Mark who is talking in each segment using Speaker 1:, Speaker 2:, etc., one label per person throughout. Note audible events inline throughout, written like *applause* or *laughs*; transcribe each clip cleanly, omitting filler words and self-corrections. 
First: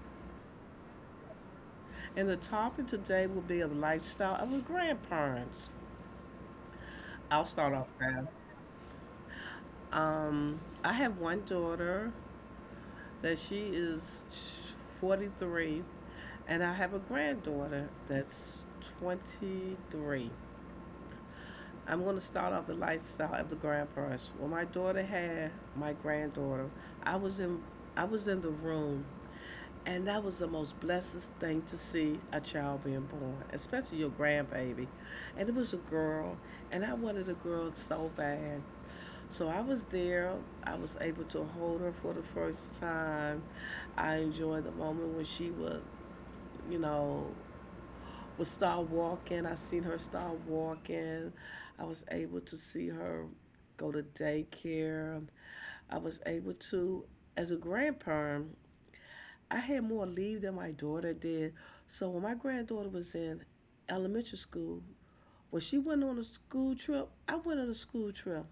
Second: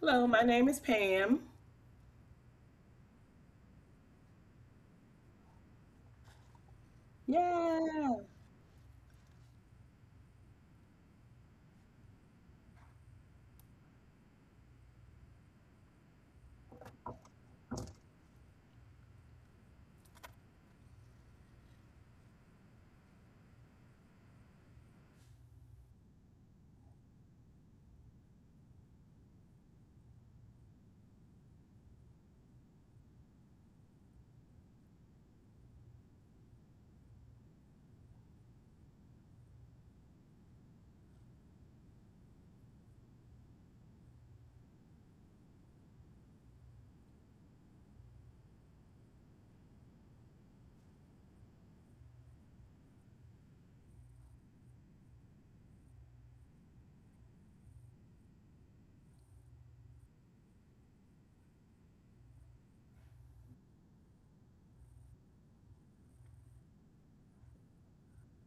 Speaker 1: Hello, my name is Pam.
Speaker 2: and the topic today will be of lifestyle of the grandparents. I'll start off
Speaker 1: Yeah.
Speaker 2: now. I have one daughter that she is 43, and I have a granddaughter that's 23. I'm going to start off the lifestyle of the grandparents. When my daughter had my granddaughter, I was in I was in the room. And that was the most blessed thing to see a child being born, especially your grandbaby. And it was a girl, and I wanted a girl so bad. So I was there. I was able to hold her for the first time. I enjoyed the moment when she would, you know, would start walking. I seen her start walking. I was able to see her go to daycare. I was able to, as a grandparent, I had more leave than my daughter did. So when my granddaughter was in elementary school, when she went on a school trip, I went on a school trip.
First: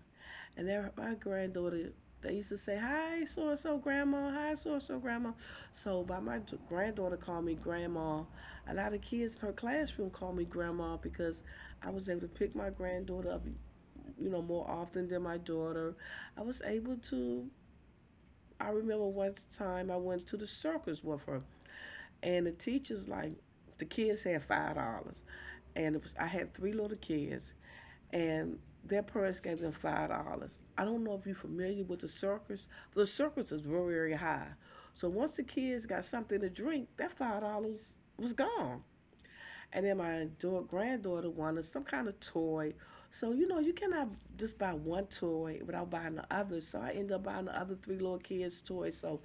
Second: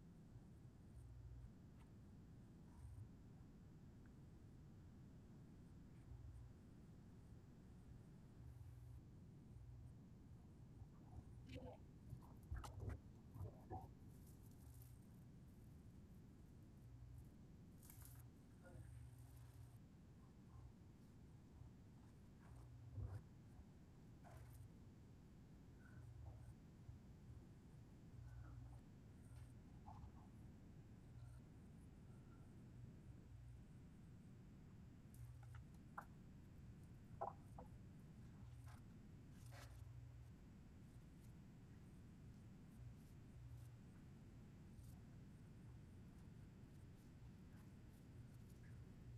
Speaker 2: And there, my granddaughter, they used to say, "Hi, so and so, grandma. Hi, so and so, grandma." So by my granddaughter called me grandma. A lot of kids in her classroom called me grandma because I was able to pick my granddaughter up, more often than my daughter. I was able to. I remember one time I went to the circus with her, and the teachers like the kids had $5, and it was I had three little kids, and their parents gave them $5. I don't know if you're familiar with the circus. The circus is very high, so once the kids got something to drink, that $5 was gone. And then my granddaughter wanted some kind of toy. So, you know, you cannot just buy one toy without buying the other. So I ended up buying the other three little kids' toys. So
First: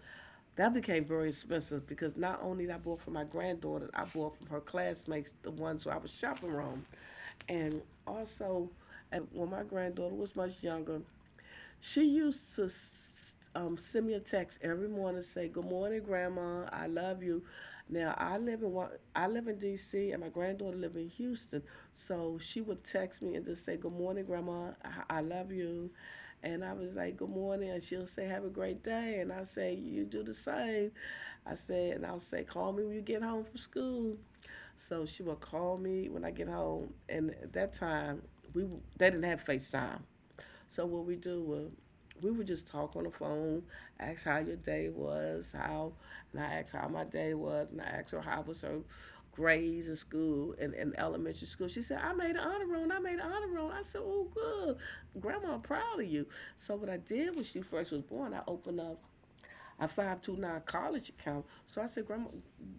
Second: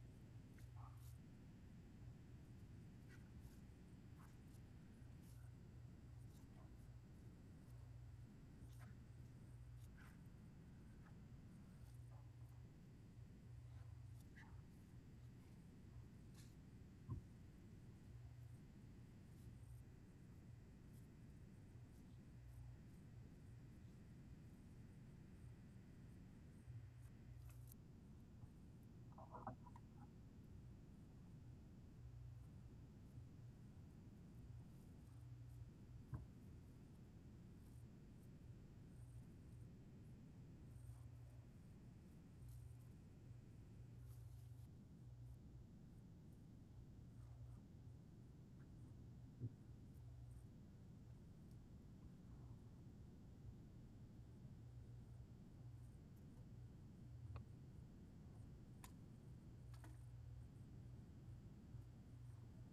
Speaker 2: that became very expensive because not only did I bought for my granddaughter, I bought from her classmates, the ones who I was shopping around. And also, when my granddaughter was much younger, she used to send me a text every morning say, "Good morning, Grandma. I love you." Now I live in I live in D.C., and my granddaughter lives in Houston, so she would text me and just say, "Good morning, Grandma. I love you." And I was like, "Good morning," and she'll say, "Have a great day," and I say, "You do the same." I said, and I'll say, call me when you get home from school. So she would call me when I get home. And at that time, we they didn't have FaceTime. So what we do was we would just talk on the phone, ask how your day was, and I asked how my day was, and I asked her how was her grades in school in elementary school. She said, "I made an honor roll and I made an honor roll." I said, "Oh, good. Grandma, I'm proud of you." So, what I did when she first was born, I opened up a 529 college account. So I said, "Grandma,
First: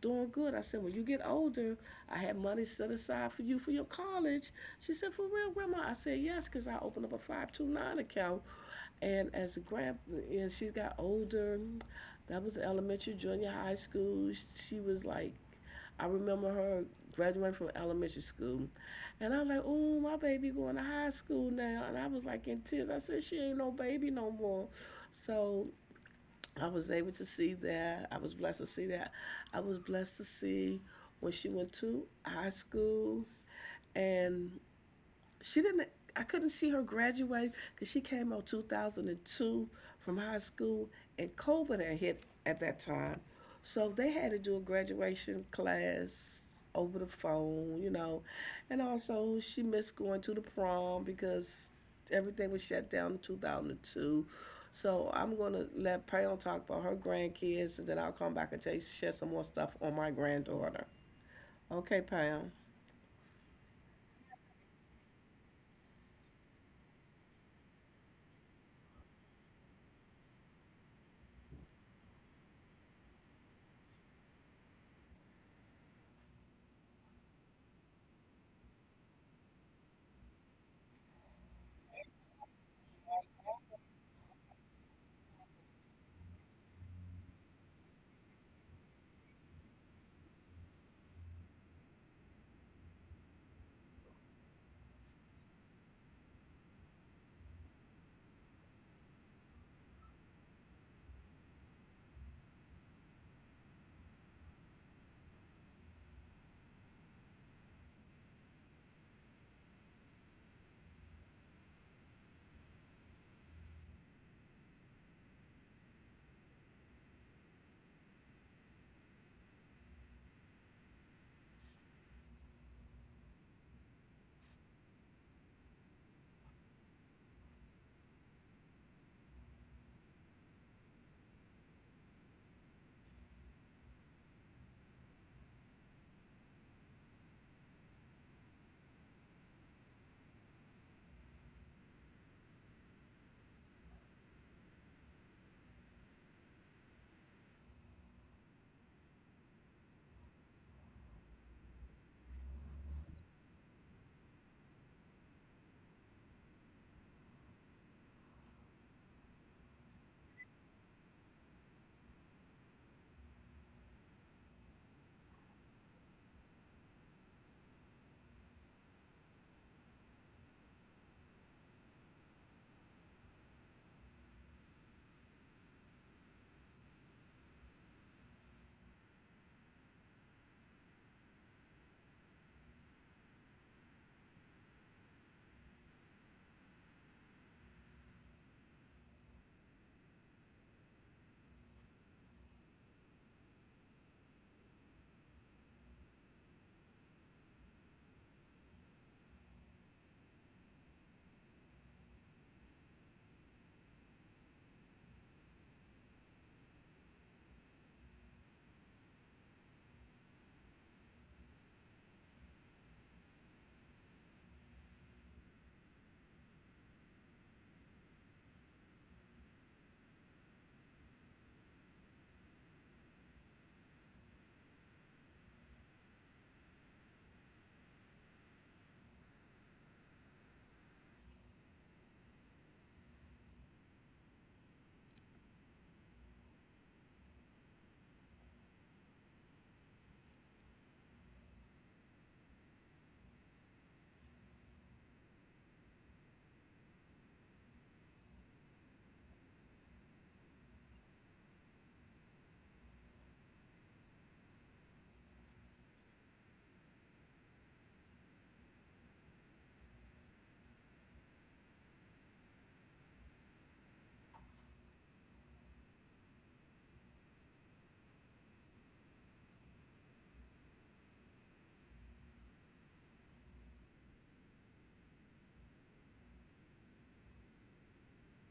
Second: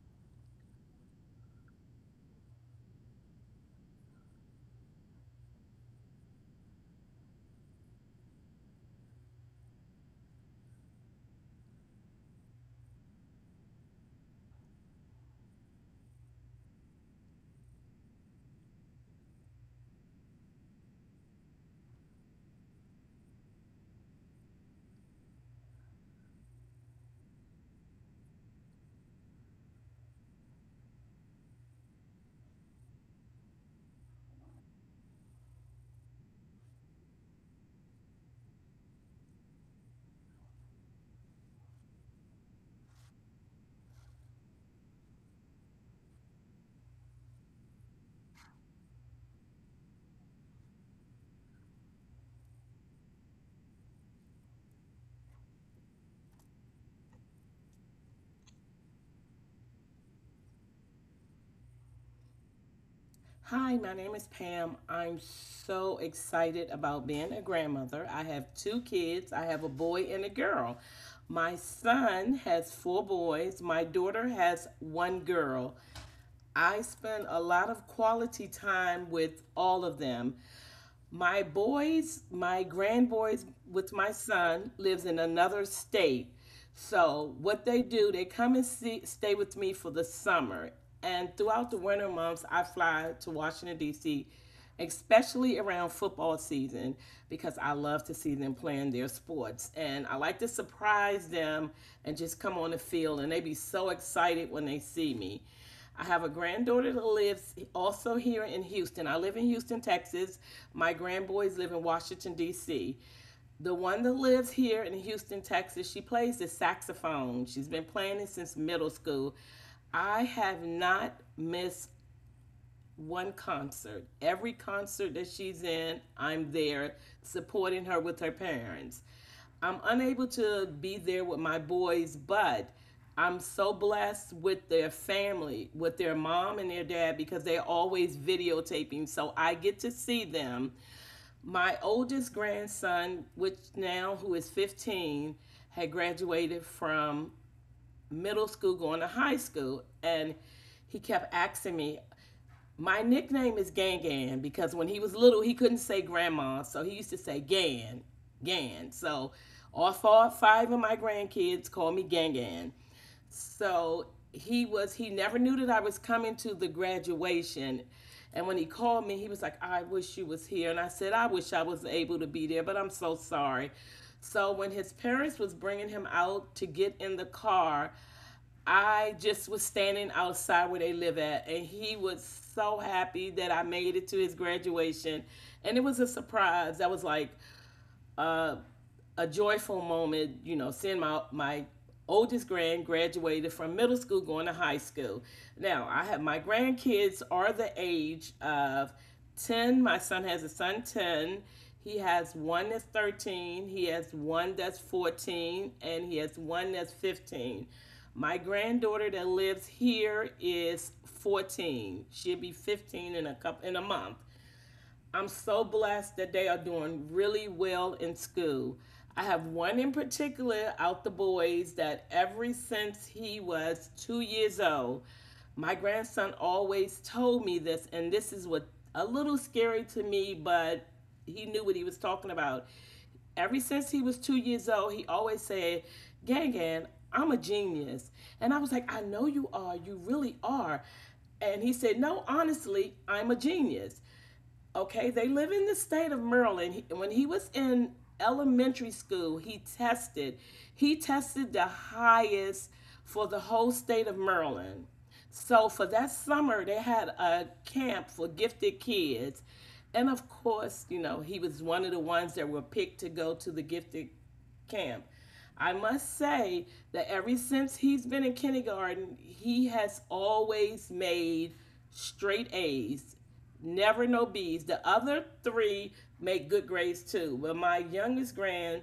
Speaker 2: doing good." I said, "When you get older, I have money set aside for you for your college." She said, "For real, Grandma?" I said, "Yes, because I opened up a 529 account." And as a grand, And she got older, that was elementary, junior high school. She was like, I remember her graduating from elementary school. And I was like, "Oh, my baby going to high school now." And I was like in tears. I said, "She ain't no baby no more." So I was able to see that. I was blessed to see that. I was blessed to see when she went to high school and she didn't I couldn't see her graduate because she came out 2002 from high school and COVID had hit at that time. So they had to do a graduation class over the phone, you know. And also she missed going to the prom because everything was shut down in 2002. So I'm going to let Pam talk about her grandkids and then I'll come back and tell you, share some more stuff on my granddaughter. Okay, Pam.
Speaker 1: Hi, my name is Pam. I'm so excited about being a grandmother. I have two kids. I have a boy and a girl. My son has four boys. My daughter has one girl. I spend a lot of quality time with all of them. My boys, my grand boys with my son lives in another state. So what they do, they come and see, stay with me for the summer. And throughout the winter months, I fly to Washington, D.C., especially around football season because I love to see them playing their sports. And I like to surprise them and just come on the field. And they be so excited when they see me. I have a granddaughter that lives also here in Houston. I live in Houston, Texas. My grandboys live in Washington, D.C. The one that lives here in Houston, Texas, she plays the saxophone. She's been playing it since middle school. I have not missed one concert. Every concert that she's in, I'm there supporting her with her parents. I'm unable to be there with my boys, but I'm so blessed with their family, with their mom and their dad, because they're always videotaping. So I get to see them. My oldest grandson, which now who is 15, had graduated from middle school going to high school. And he kept asking me, my nickname is Gan Gan because when he was little, he couldn't say grandma, so he used to say Gan, Gan. So all four, five of my grandkids call me Gan Gan. So he was, he never knew that I was coming to the graduation. And when he called me, he was like, I wish you was here. And I said, I wish I was able to be there, but I'm so sorry. So when his parents was bringing him out to get in the car, I just was standing outside where they live at, and he was so happy that I made it to his graduation. And it was a surprise. I was like, a joyful moment, you know, seeing my oldest grand graduated from middle school going to high school. Now, I have my grandkids are the age of 10. My son has a son 10. He has one that's 13, he has one that's 14, and he has one that's 15. My granddaughter that lives here is 14. She'll be 15 in a couple in a month. I'm so blessed that they are doing really well in school. I have one in particular out the boys that ever since he was 2 years old, my grandson always told me this, and this is what a little scary to me, but he knew what he was talking about. Ever since he was 2 years old, he always said, Gang Gang, I'm a genius. And I was like, I know you are, you really are. And he said, No, honestly, I'm a genius. Okay, they live in the state of Maryland. When he was in elementary school, he tested. He tested the highest for the whole state of Maryland. So for that summer, they had a camp for gifted kids. And of course, you know, he was one of the ones that were picked to go to the gifted camp. I must say that ever since he's been in kindergarten, he has always made straight A's, never no B's. The other three make good grades too. But my youngest grand,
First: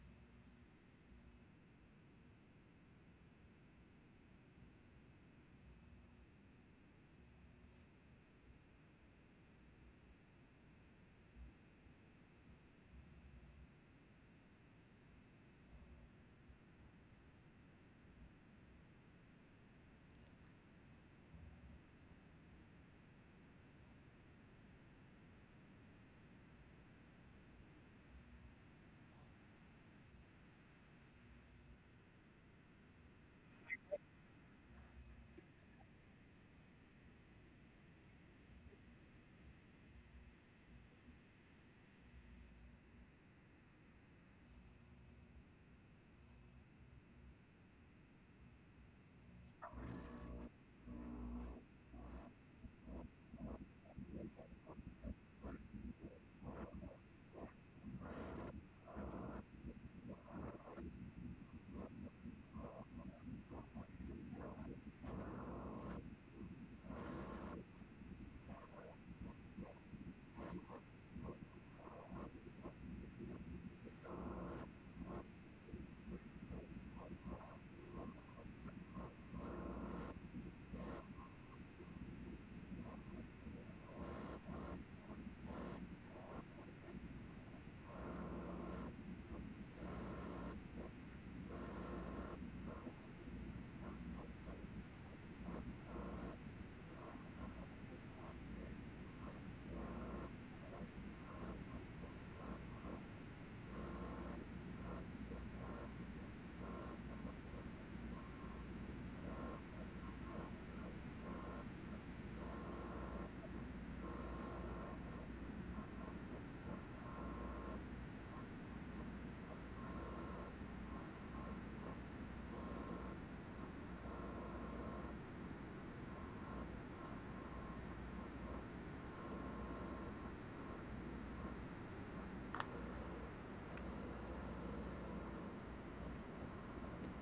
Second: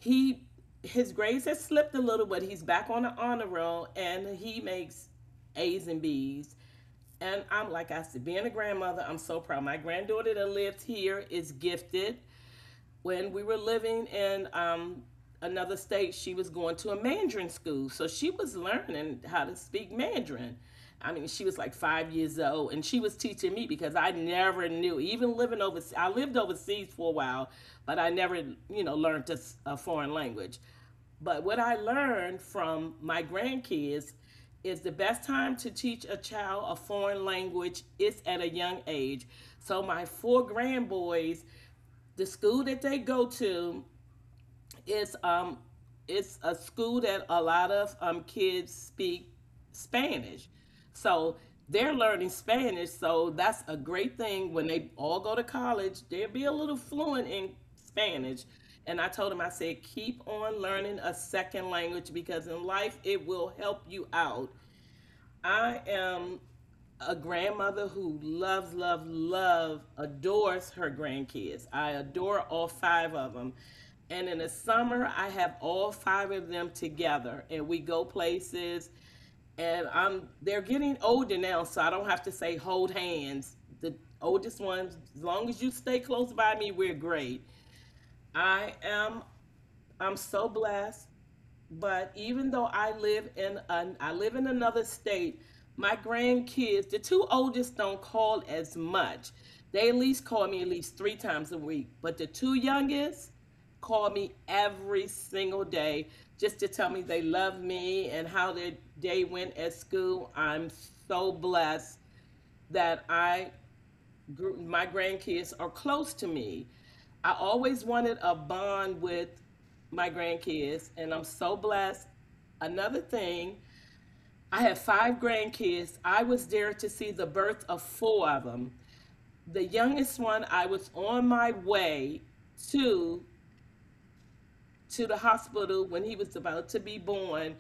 Speaker 1: he, his grades have slipped a little, but he's back on the honor roll and he makes A's and B's. And I'm, like I said, being a grandmother, I'm so proud. My granddaughter that lived here is gifted. When we were living in another state, she was going to a Mandarin school. So she was learning how to speak Mandarin. I mean, she was like 5 years old, and she was teaching me because I never knew, even living overseas. I lived overseas for a while, but I never, you know, learned a foreign language. But what I learned from my grandkids is the best time to teach a child a foreign language is at a young age. So my four grandboys, the school that they go to is it's a school that a lot of kids speak Spanish. So they're learning Spanish, so that's a great thing. When they all go to college, they'll be a little fluent in Spanish. And I told him, I said, keep on learning a second language because in life it will help you out. I am a grandmother who loves, love, love, adores her grandkids. I adore all five of them. And in the summer, I have all five of them together and we go places. And I'm, they're getting older now, so I don't have to say hold hands. The oldest ones, as long as you stay close by me, we're great. I am I'm so blessed. But even though I live in an I live in another state, my grandkids, the two oldest don't call as much. They at least call me at least three times a week. But the two youngest call me every single day just to tell me they love me and how their day went at school. I'm so blessed that I my grandkids are close to me. I always wanted a bond with my grandkids, and I'm so blessed. Another thing, I have five grandkids. I was there to see the birth of four of them. The youngest one, I was on my way to the hospital when he was about to be born,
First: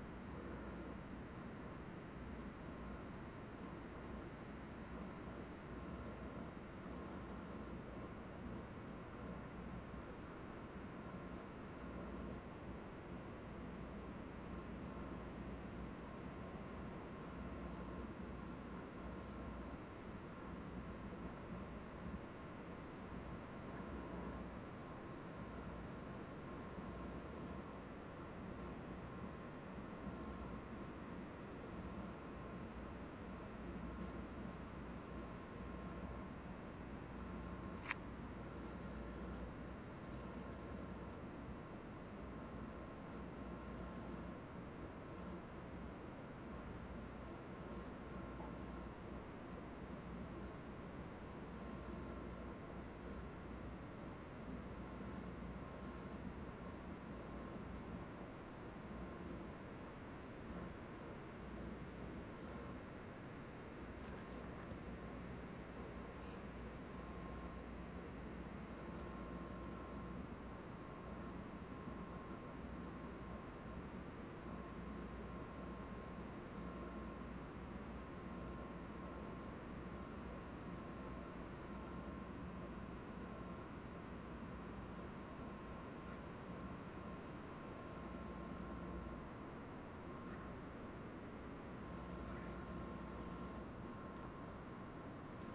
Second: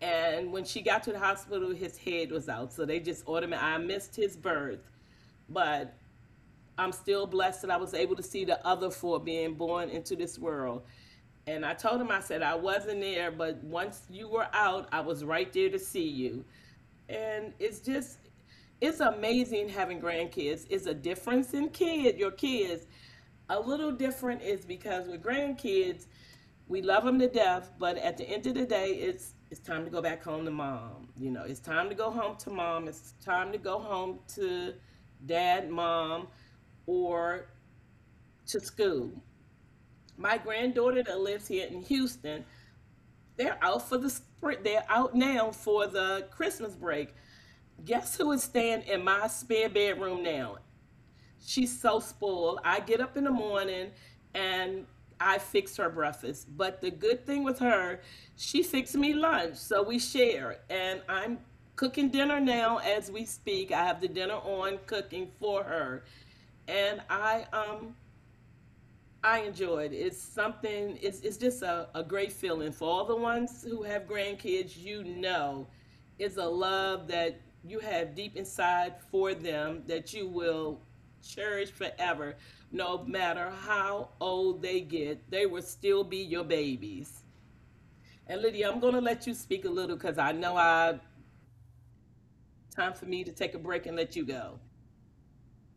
Speaker 1: and when she got to the hospital, his head was out. So they just ordered me. I missed his birth, but I'm still blessed that I was able to see the other four being born into this world. And I told him, I said, I wasn't there, but once you were out, I was right there to see you. And it's just, it's amazing having grandkids. It's a difference in kid, your kids. A little different is because with grandkids, we love them to death, but at the end of the day, it's time to go back home to mom. You know, it's time to go home to mom. It's time to go home to dad, mom or to school. My granddaughter that lives here in Houston, they're out for the spring. They're out now for the Christmas break. Guess who is staying in my spare bedroom now? She's so spoiled. I get up in the morning and I fix her breakfast. But the good thing with her, she fixed me lunch, so we share. And I'm cooking dinner now as we speak. I have the dinner on cooking for her and I enjoyed it. It's something. It's just a great feeling for all the ones who have grandkids. You know, it's a love that you have deep inside for them that you will cherish forever. No matter how old they get, they will still be your babies. And Lydia, I'm going to let you speak a little because I know I time for me to take a break and let you go.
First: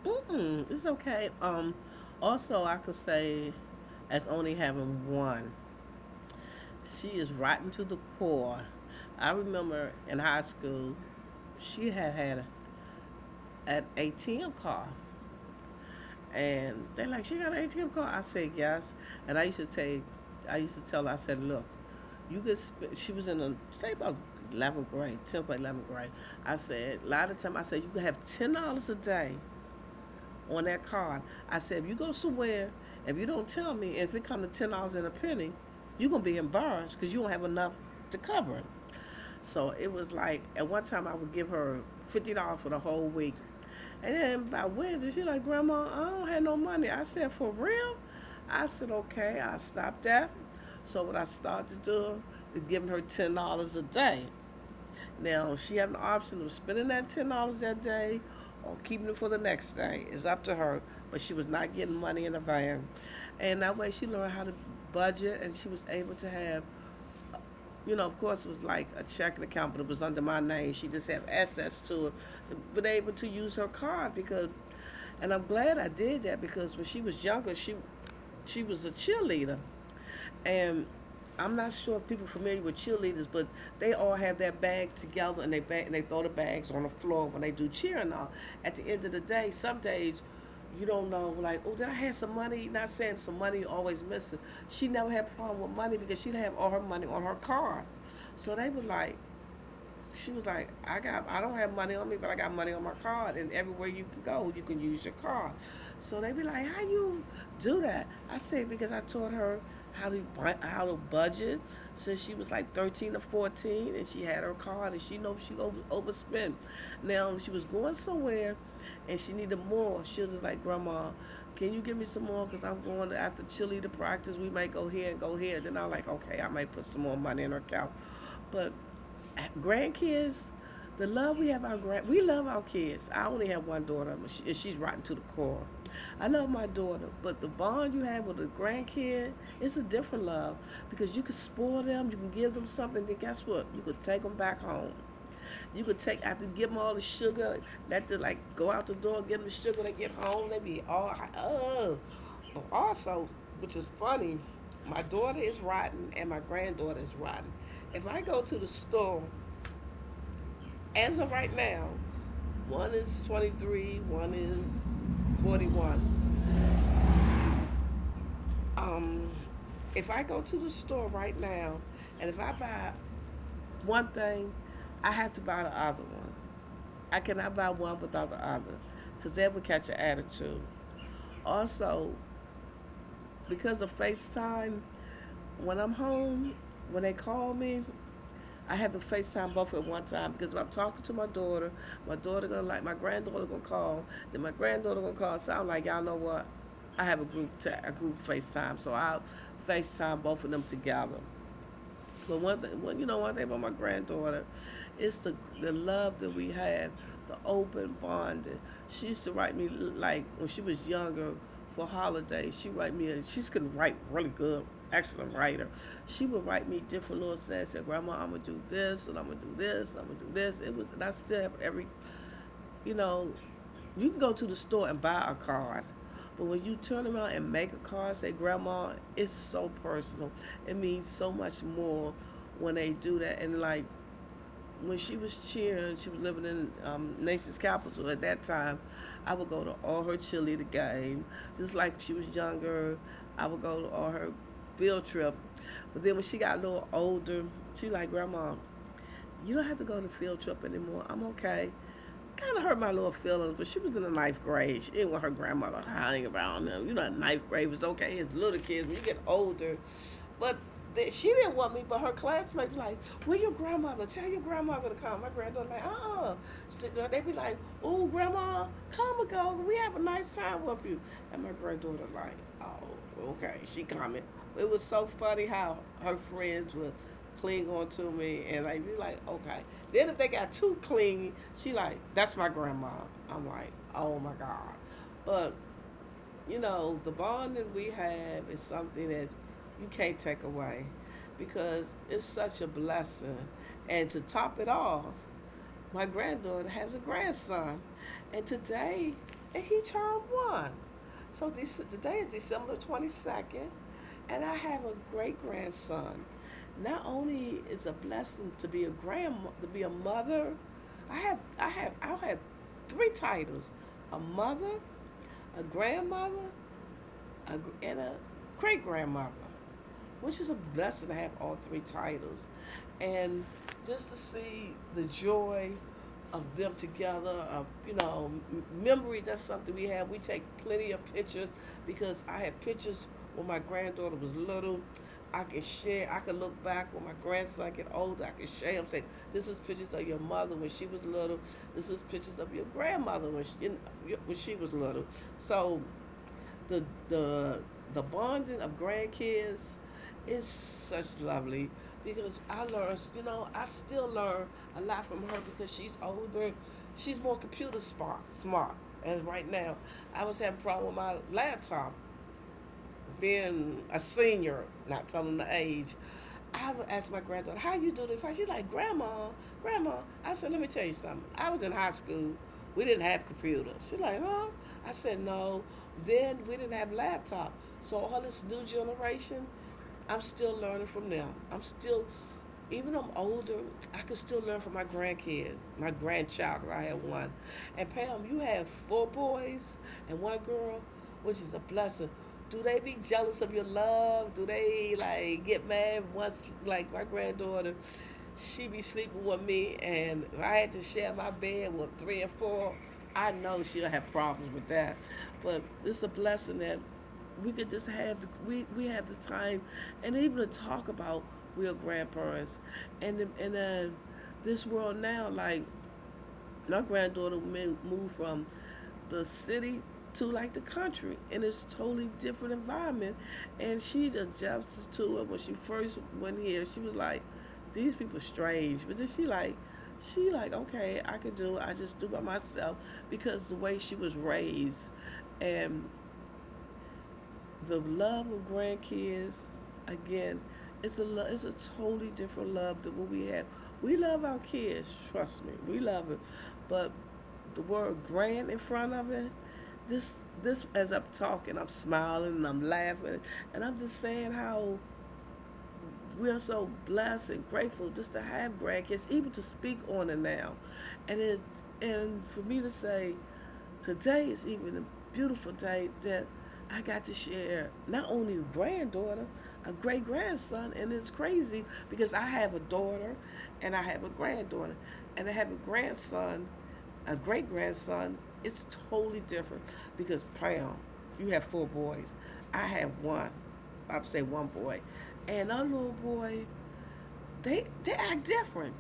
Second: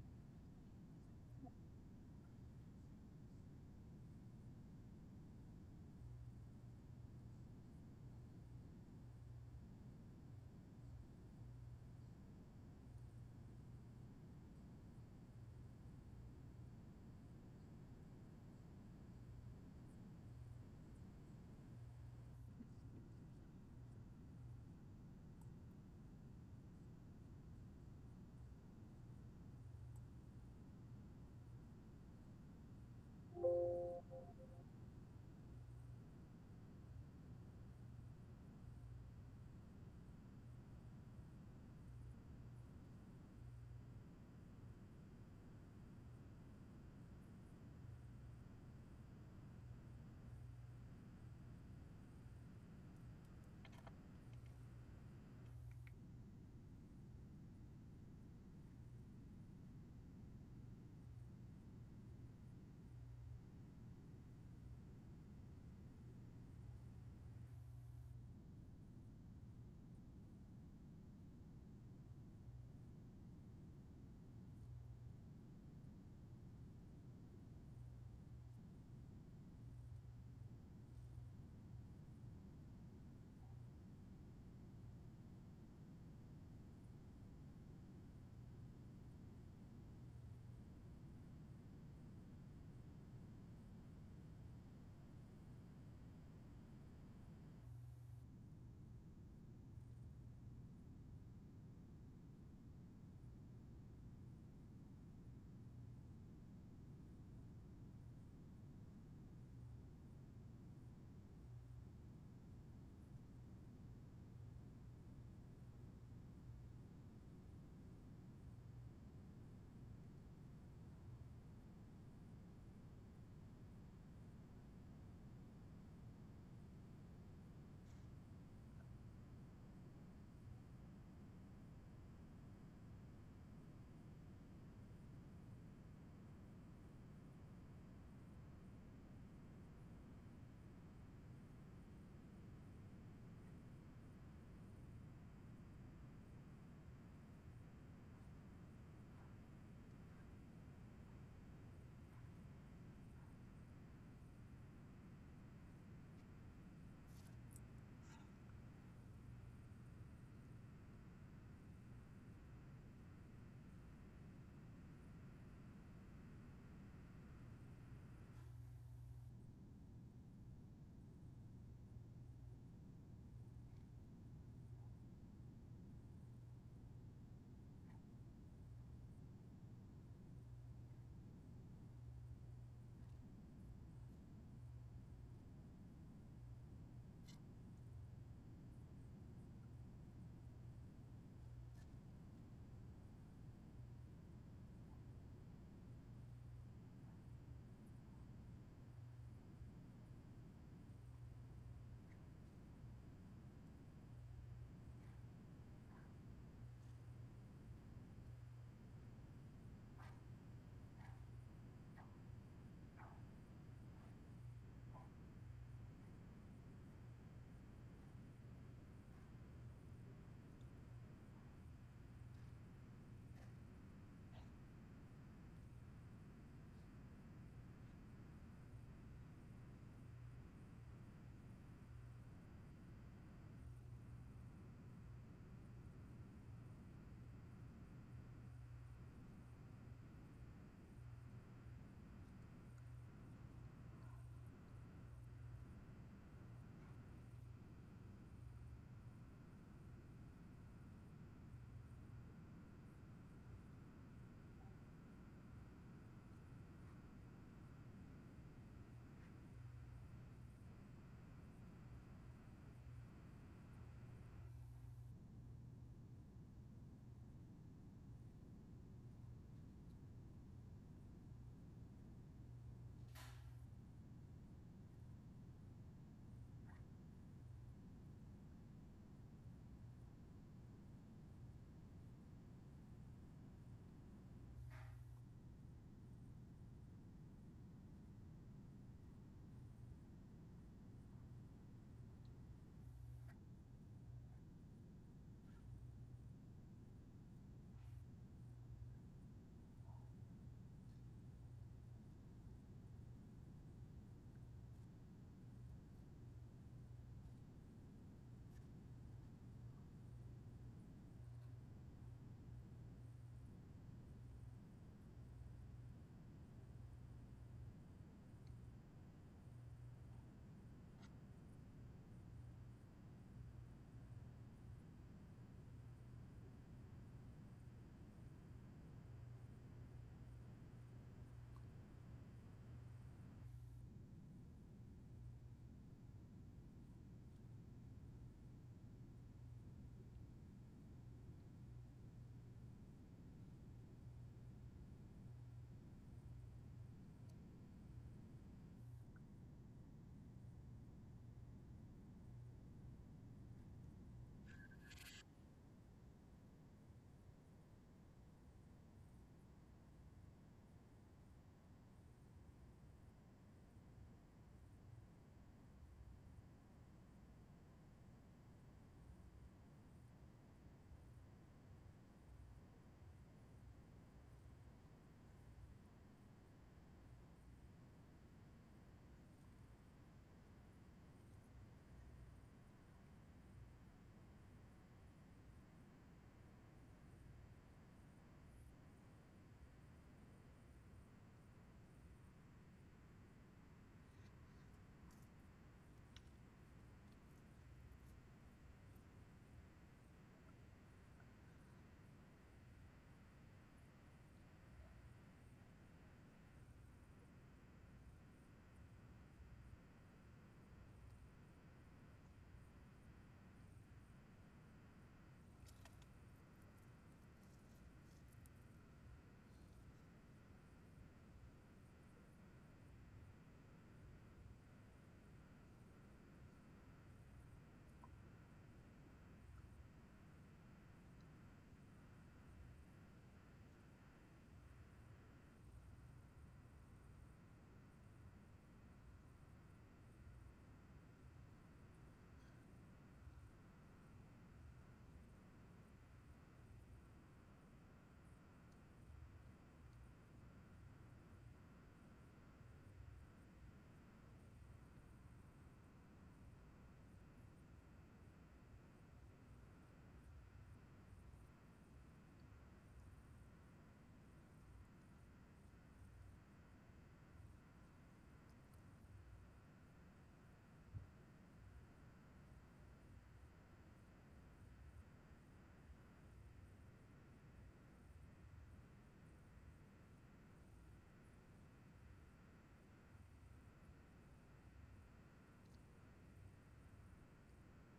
Speaker 2: Mm, it's okay. Also, I could say, as only having one, she is rotten to the core. I remember in high school, she had an ATM card, and they like she got an ATM card. I said yes, and I used to tell her, I said, "Look, you could." She was in a say about 11th grade, 10th or 11th grade. I said a lot of time. I said, "You could have $10 a day on that card." I said, "If you go somewhere, if you don't tell me, if it come to $10 and a penny, you're gonna be embarrassed because you don't have enough to cover it." So it was like at one time I would give her $50 for the whole week, and then by Wednesday she like, "Grandma, I don't have no money." I said, "For real?" I said, "Okay." I stopped that. So what I started doing is giving her $10 a day. Now, she had an option of spending that $10 that day or keeping it for the next day. It's up to her. But she was not getting money in the van. And that way she learned how to budget and she was able to have, you know, of course, it was like a checking account, but it was under my name. She just had access to it, to been able to use her card because, and I'm glad I did that because when she was younger, she was a cheerleader, and I'm not sure if people are familiar with cheerleaders, but they all have their bag together and they bag, and they throw the bags on the floor when they do cheer and all. At the end of the day, some days you don't know, like, "Oh, did I have some money?" Not saying some money you always missing. She never had a problem with money because she'd have all her money on her card. So they were like, she was like, "I got, I don't have money on me, but I got money on my card, and everywhere you can go, you can use your card." So they be like, "How you do that?" I said because I taught her how to how to budget since she was like 13 or 14, and she had her card, and she knows overspend. Now she was going somewhere, and she needed more. She was just like, "Grandma, can you give me some more? Cause I'm going to, after Chile to practice. We might go here and go here." Then I'm like, "Okay," I might put some more money in her account, but grandkids, the love we have our grand, we love our kids. I only have one daughter, and she's rotten to the core. I love my daughter, but the bond you have with a grandkid, it's a different love because you can spoil them, you can give them something. Then guess what? You could take them back home. You could take after give them all the sugar, let them like go out the door, give them the sugar. They get home, they be all oh. But also, which is funny, my daughter is rotten and my granddaughter is rotten. If I go to the store as of right now, one is 23, one is 41. Um, if I go to the store right now and if I buy one thing, I have to buy the other one. I cannot buy one without the other because that would catch an attitude. Also, because of FaceTime, when I'm home, when they call me, I had to FaceTime both at one time because if I'm talking to my daughter gonna like my granddaughter gonna call, then my granddaughter gonna call. So I'm like, "Y'all know what? I have a group a group FaceTime," so I'll FaceTime both of them together. But one thing, one, you know, one thing about my granddaughter, it's the love that we have, the open bonding. She used to write me like when she was younger for holidays. She write me. She's to write really good, excellent writer. She would write me different little sentences. "Grandma, I'm gonna do this, and I'm gonna do this, and I'm gonna do this." It was, and I still have every, you know, you can go to the store and buy a card. But when you turn around and make a card, say grandma, it's so personal. It means so much more when they do that. And like when she was cheering, she was living in nation's capital at that time. I would go to all her cheerleader game, just like she was younger. I would go to all her field trip. But then when she got a little older, she like grandma, you don't have to go to field trip anymore. I'm okay, kind of hurt my little feelings, but she was in the 9th grade. She didn't want her grandmother hiding around them. You know, 9th grade was okay as little kids. When you get older, but she didn't want me, but her classmates be like, "Where your grandmother? Tell your grandmother to come." My granddaughter like, uh." They be like, "Oh, grandma, come and go. We have a nice time with you." And my granddaughter like, "Oh, okay." She coming. It was so funny how her friends would cling on to me, and they be like, "Okay." Then if they got too clingy, she like, "That's my grandma." I'm like, "Oh my god." But you know, the bond that we have is something that you can't take away because it's such a blessing. And to top it off, my granddaughter has a grandson, and today and he turned one. So this, today is December 22nd, and I have a great grandson. Not only is it a blessing to be a grandma, to be a mother, I have three titles: a mother, a grandmother, a, and a great grandmother, which is a blessing to have all three titles. And just to see the joy of them together, of, you know, memory, that's something we have. We take plenty of pictures because I had pictures when my granddaughter was little. I can share, I can look back when my grandson get older, I can share him, say, this is pictures of your mother when she was little. This is pictures of your grandmother when she was little. So the the the bonding of grandkids is such lovely because I learned, you know, I still learn a lot from her because she's older, she's more computer smart. And right now, I was having a problem with my laptop, being a senior, not telling the age, I would ask my granddaughter, "How you do this?" She's like, "Grandma, grandma." I said, "Let me tell you something. I was in high school. We didn't have computers." She's like, "Huh?" I said, "No. Then we didn't have laptops. So all this new generation, I'm still learning from them. I'm still, even though I'm older, I can still learn from my grandkids, my grandchild. 'Cause I have one, and Pam, you have four boys and one girl, which is a blessing, do they be jealous of your love? Do they like get mad once like my granddaughter, she be sleeping with me, and if I had to share my bed with three or four, I know she'll have problems with that. But it's a blessing that we have the time and even to talk about real grandparents and this world now, like my granddaughter moved from the city to like the country, and it's totally different environment. And she adjusts to it. When she first went here, she was like, these people strange, but then she like, okay, I could do it. I just do by myself because the way she was raised. And the love of grandkids, again, it's a totally different love than what we have. We love our kids, trust me, we love it, but the word grand in front of it, this as I'm talking, I'm smiling and I'm laughing, and I'm just saying how we're so blessed and grateful just to have grandkids, even to speak on it now. And it and for me to say today is even a beautiful day that I got to share not only a granddaughter, a great grandson, and it's crazy because I have a daughter and I have a granddaughter, and I have a grandson, a great grandson. It's totally different because Pam, you have four boys. I have one. I'd say one boy, and our little boy, they act different.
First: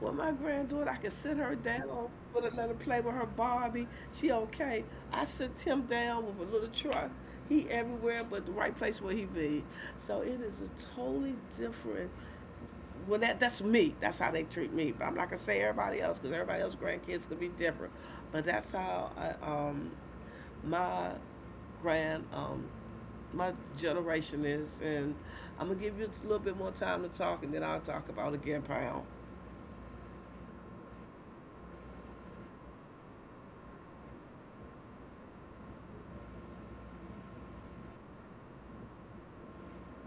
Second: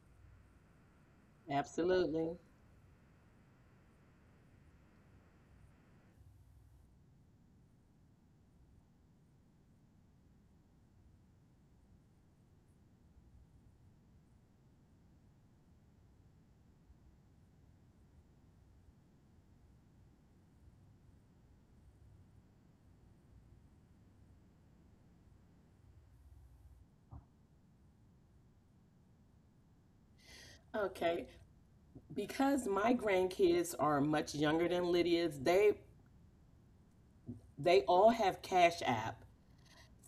Speaker 2: Well, my granddaughter, I can sit her down,
Speaker 1: Absolutely.
Speaker 2: put her, let her play with her Barbie. She okay. I sit him down with a little truck. He everywhere but the right place where he be. So it is a totally different. Well, that's me. That's how they treat me. But I'm not gonna say everybody else because everybody else grandkids could be different. But that's how I, my grand my generation is. And I'm gonna give you a little bit more time to talk, and then I'll talk about again pound.
Speaker 1: Okay. Because my grandkids are much younger than Lydia's, they all have Cash App.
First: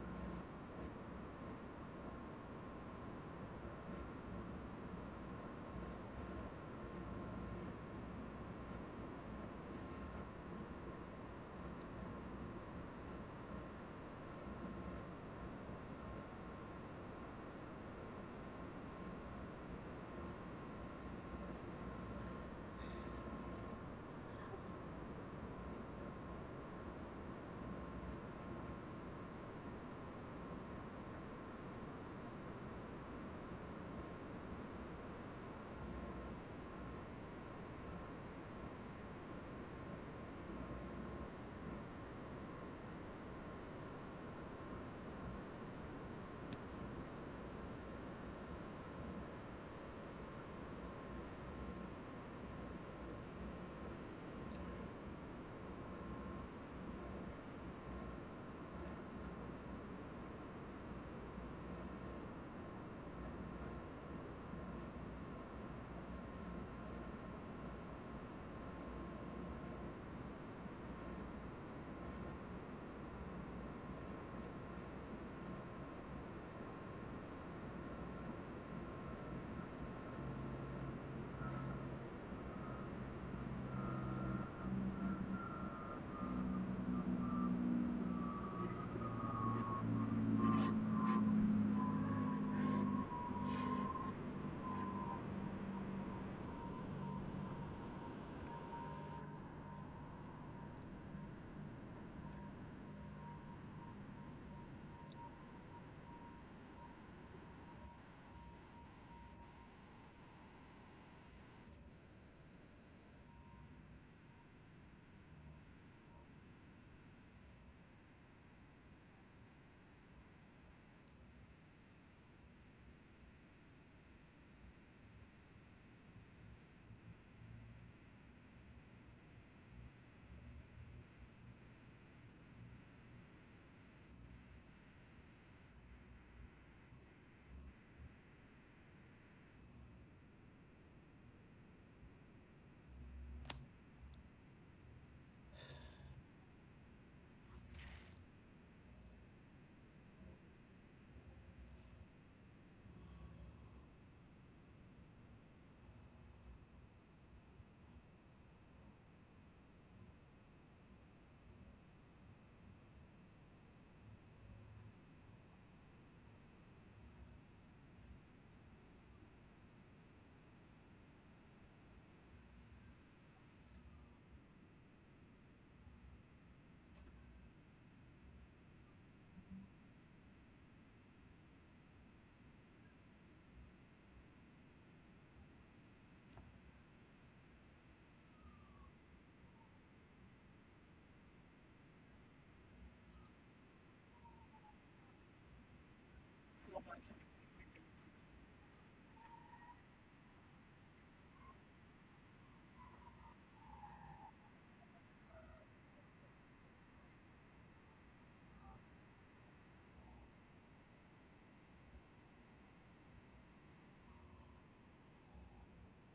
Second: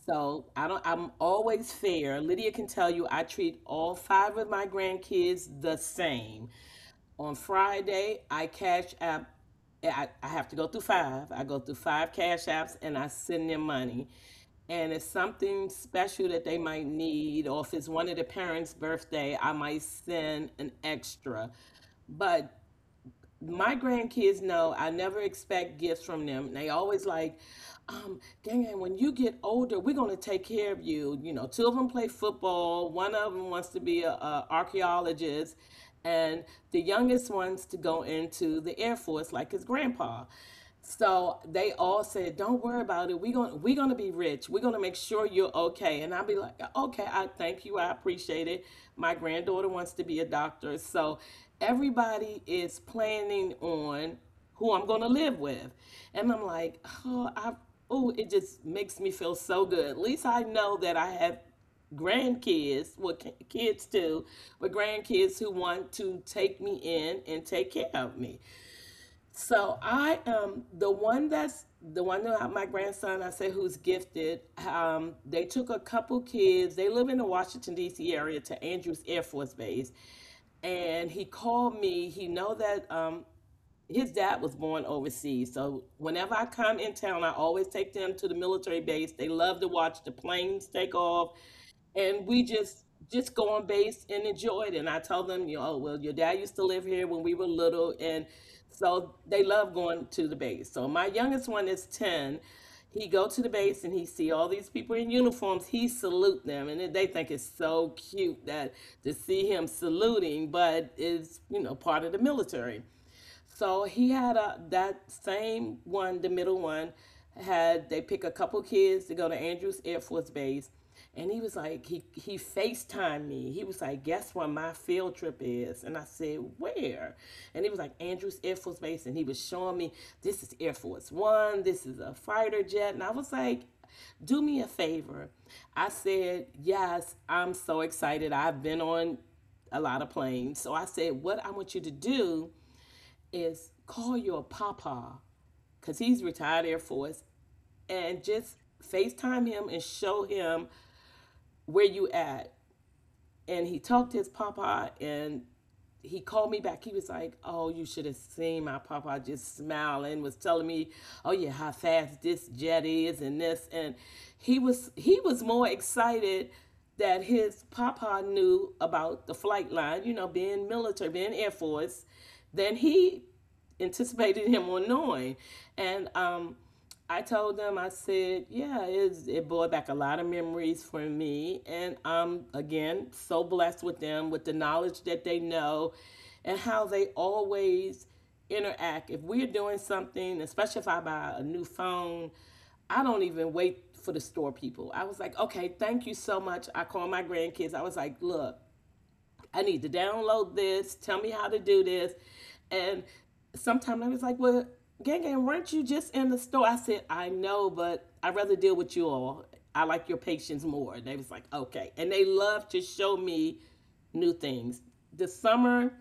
Speaker 1: So I don't I'm always fair. Lydia can tell you I treat all five of my grandkids the same. On Friday, I cash app I have to go through five. I go through five cash apps and I send them money. And if something special that they might need, or if it's one of the parents' birthday, I might send an extra. But my grandkids know I never expect gifts from them. And they always like, gang, gang, when you get older, we're gonna take care of you. You know, two of them play football. One of them wants to be a archaeologist, and the youngest wants to go into the Air Force like his grandpa. So they all said, "Don't worry about it. We're gonna be rich. We're gonna make sure you're okay." And I'll be like, "Okay, I thank you. I appreciate it. My granddaughter wants to be a doctor, so everybody is planning on who I'm gonna live with." And I'm like, "Oh, I oh, it just makes me feel so good. At least I know that I have grandkids, well, ki- kids too, but grandkids who want to take me in and take care of me. So I am the one that's the one that my grandson I say who's gifted. They took a couple kids. They live in the Washington D.C. area to Andrews Air Force Base, and he called me. He know that. His dad was born overseas. So whenever I come in town, I always take them to the military base. They love to watch the planes take off, and we just go on base and enjoy it. And I tell them, oh, well, your dad used to live here when we were little, and so they love going to the base. So my youngest one is 10. He go to the base and he see all these people in uniforms. He salute them, and they think it's so cute that to see him saluting, but it's part of the military. So he had a that same one, the middle one, had they pick a couple kids to go to Andrews Air Force Base, and he was like he FaceTime me. He was like, "Guess where my field trip is?" And I said, "Where?" And he was like, "Andrews Air Force Base," and he was showing me, "This is Air Force One, this is a fighter jet," and I was like, "Do me a favor." I said, "Yes, I'm so excited. I've been on a lot of planes." So I said, "What I want you to do is call your papa because he's retired Air Force and just FaceTime him and show him where you at." And he talked to his papa and he called me back. He was like, "Oh, you should have seen my papa just smile and was telling me, 'Oh yeah, how fast this jet is,' and this." And he was more excited that his papa knew about the flight line, being military, being Air Force, than he anticipated him on knowing. And I told them, I said, "Yeah, it brought back a lot of memories for me." And I'm, again, so blessed with them, with the knowledge that they know and how they always interact. If we're doing something, especially if I buy a new phone, I don't even wait for the store people. I was like, "Okay, thank you so much." I call my grandkids. I was like, "Look, I need to download this. Tell me how to do this." And sometimes I was like, "Well, Gang Gang, weren't you just in the store?" I said, "I know, but I'd rather deal with you all. I like your patience more." And they was like, "Okay." And they love to show me new things. The summer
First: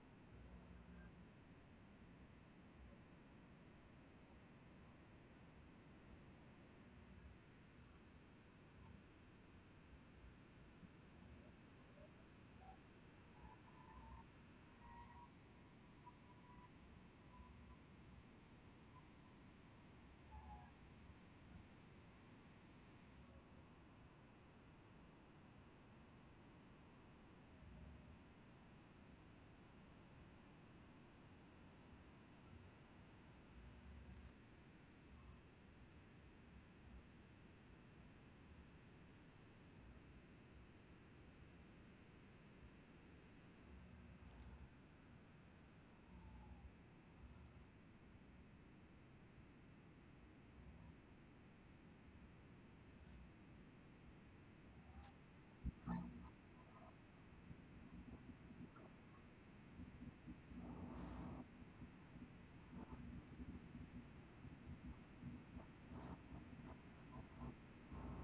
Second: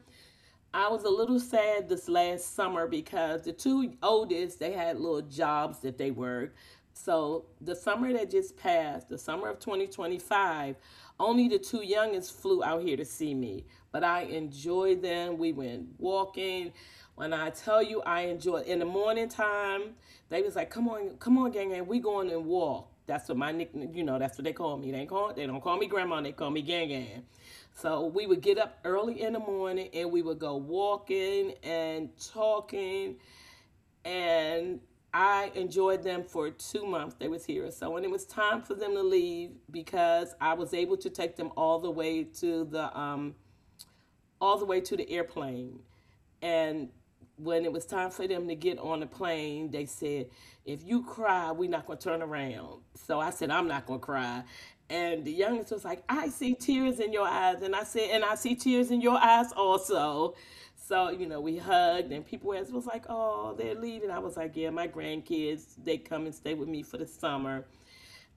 Speaker 1: I was a little sad this last summer because the two oldest they had little jobs that they worked. So the summer that just passed, the summer of 2025, only the two youngest flew out here to see me. But I enjoyed them. We went walking. When I tell you I enjoyed in the morning time, they was like, "Come on, come on, Gang Gang, we going and walk." That's what my nickname, that's what they call me. They don't call me grandma, they call me Gang Gang. So we would get up early in the morning and we would go walking and talking. And I enjoyed them for 2 months they was here. So when it was time for them to leave, because I was able to take them all the way to the airplane. And when it was time for them to get on the plane, they said, "If you cry, we're not going to turn around." So I said, "I'm not going to cry." And the youngest was like, "I see tears in your eyes." And I said, "And I see tears in your eyes also." So, we hugged and people was like, "Oh, they're leaving." I was like, "Yeah, my grandkids, they come and stay with me for the summer."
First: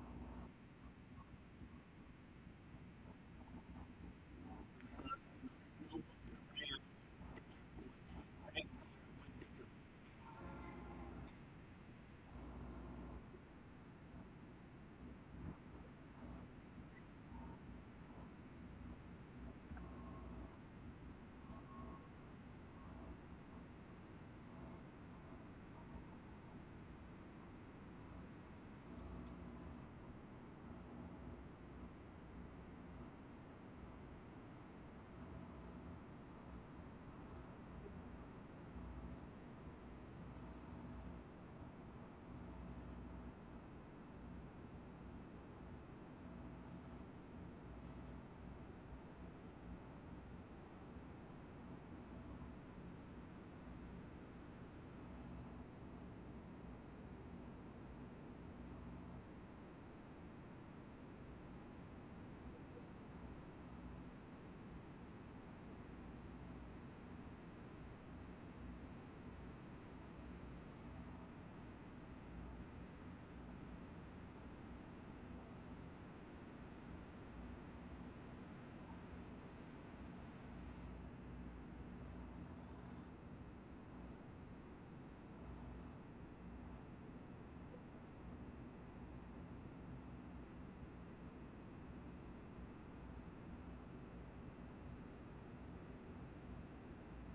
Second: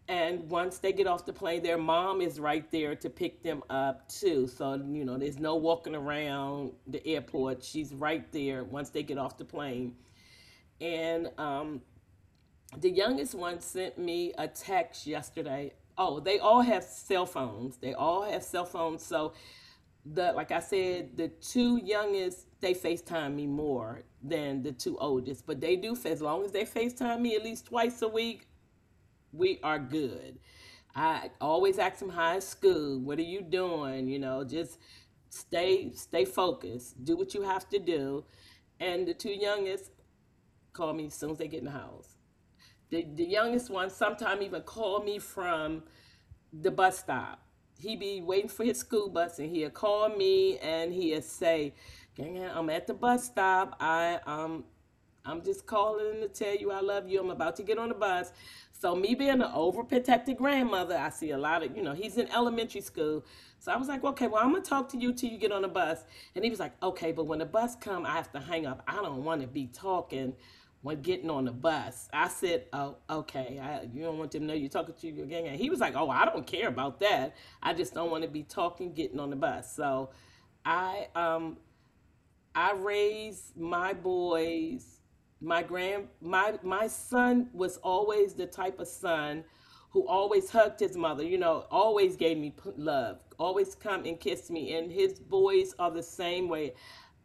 Speaker 1: And once they get off the plane, their mom is right there to pick them up too. So, there's no walking around the airport. She's right there once they get off the plane. And the youngest one sent me a text yesterday. Oh, they all have cell phones. They all have cell phones. So the like I said, the two youngest they FaceTime me more than the two oldest. But they do, as long as they FaceTime me at least twice a week, we are good. I always ask them, "High school, what are you doing? Just stay focused. Do what you have to do." And the two youngest call me as soon as they get in the house. The youngest one sometime even call me from the bus stop. He be waiting for his school bus and he'll call me and he'll say, "Gang, I'm at the bus stop. I'm just calling to tell you I love you. I'm about to get on the bus." So me being an overprotective grandmother, I see a lot of, he's in elementary school. So I was like, "Okay, well, I'm gonna talk to you till you get on the bus." And he was like, "Okay, but when the bus come, I have to hang up. I don't want to be talking when getting on the bus." I said, "Oh, okay. You don't want them to know you're talking to your Gang." And he was like, "Oh, I don't care about that. I just don't want to be talking getting on the bus." So I um I raised my boys. My grand my my son was always the type of son who always hugged his mother, always gave me love, always come and kiss me. And his boys are the same way.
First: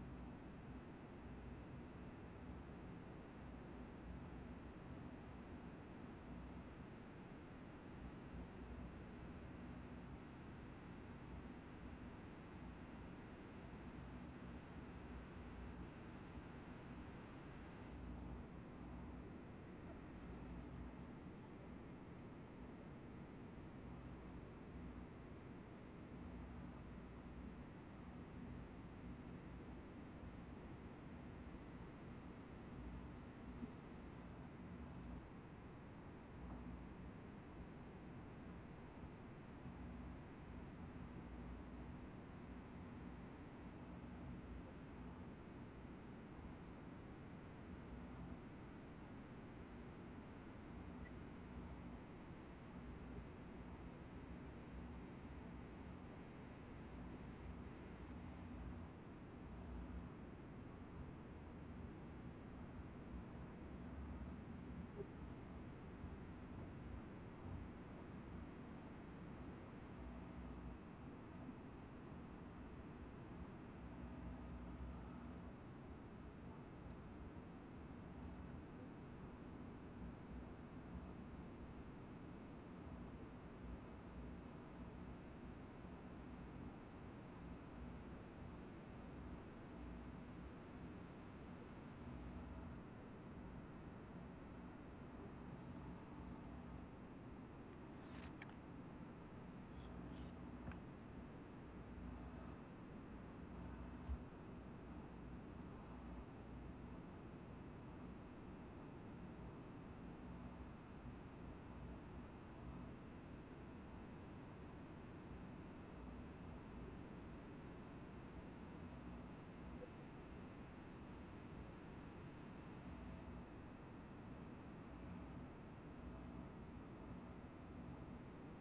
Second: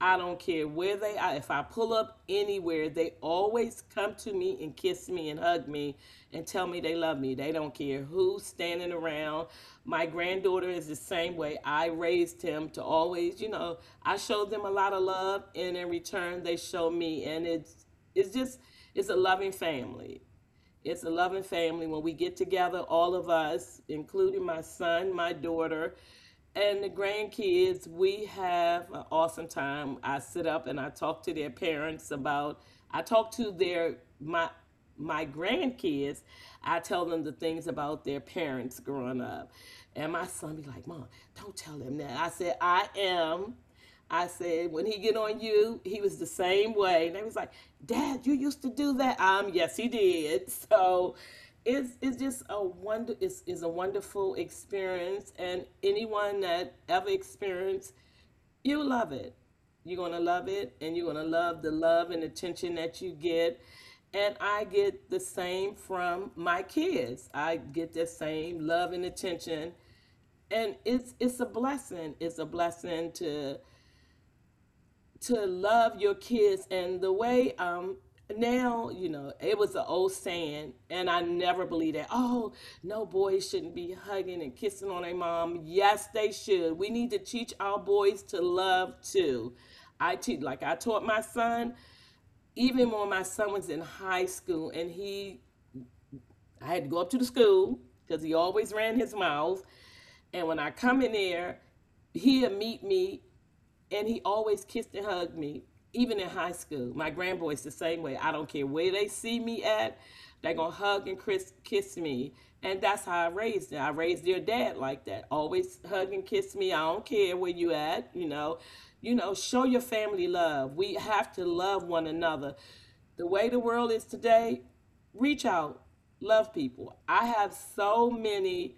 Speaker 1: I don't care where they are. If I pull up anywhere, they always come to me and kiss me and hug me and tell me they love me. They don't care who's standing around. My granddaughter is the same way. I raised him to always, I showed them a lot of love, and in return, they show me, and it's just it's a loving family. It's a loving family. When we get together, all of us, including my son, my daughter, and the grandkids, we have an awesome time. I sit up and I talk to their parents about. I talk to their my my grandkids. I tell them the things about their parents growing up, and my son be like, "Mom, don't tell them that." I said, "I am." I said, "When he get on you, he was the same way." And they was like, "Dad, you used to do that. Yes, he did." *laughs* So it's just a wonder, it's a wonderful experience, and anyone that ever experienced, you love it. You're gonna love it and you're gonna love the love and attention that you get. And I get the same from my kids. I get the same love and attention, and it's a blessing. It's a blessing to love your kids. And the way now, you know it was an old saying, and I never believed that. Oh, no, boys shouldn't be hugging and kissing on their mom. Yes, they should. We need to teach our boys to love too. I teach, like I taught my son, even when my son was in high school, and he I had to go up to the school because he always ran his mouth. And when I come in there, he'll meet me, and he always kissed and hugged me, even in high school. My grandboys the same way. I don't care where they see me at, they're gonna hug and kiss me, and that's how I raised them. I raised their dad like that. Always hug and kiss me. I don't care where you at. Show your family love. We have to love one another. The way the world is today, reach out, love people. I have so many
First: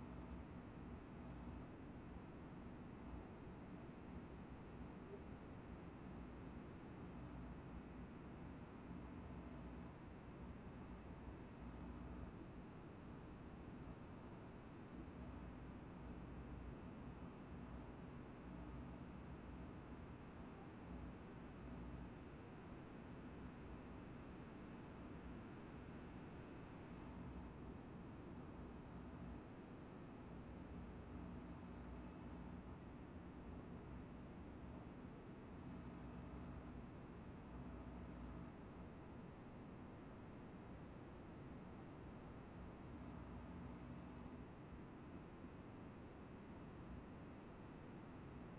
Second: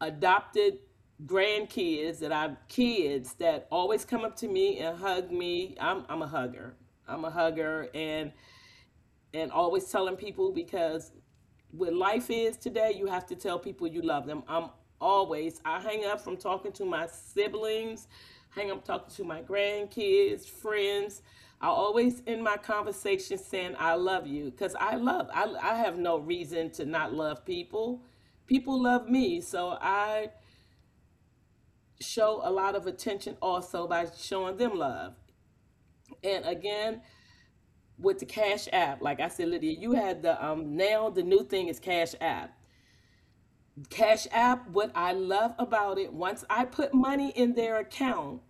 Speaker 1: adopted grandkids that I've, kids that always come up to me and hug me. I'm a hugger. I'm a hugger, and always telling people, because what life is today, you have to tell people you love them. I hang up from talking to my siblings, hang up talking to my grandkids, friends. I always end my conversation saying I love you, because I love I have no reason to not love people. People love me, so I show a lot of attention also by showing them love. And again, with the Cash App, like I said, Lydia, you had. The um now the new thing is Cash App. Cash App, what I love about it, once I put money in their account,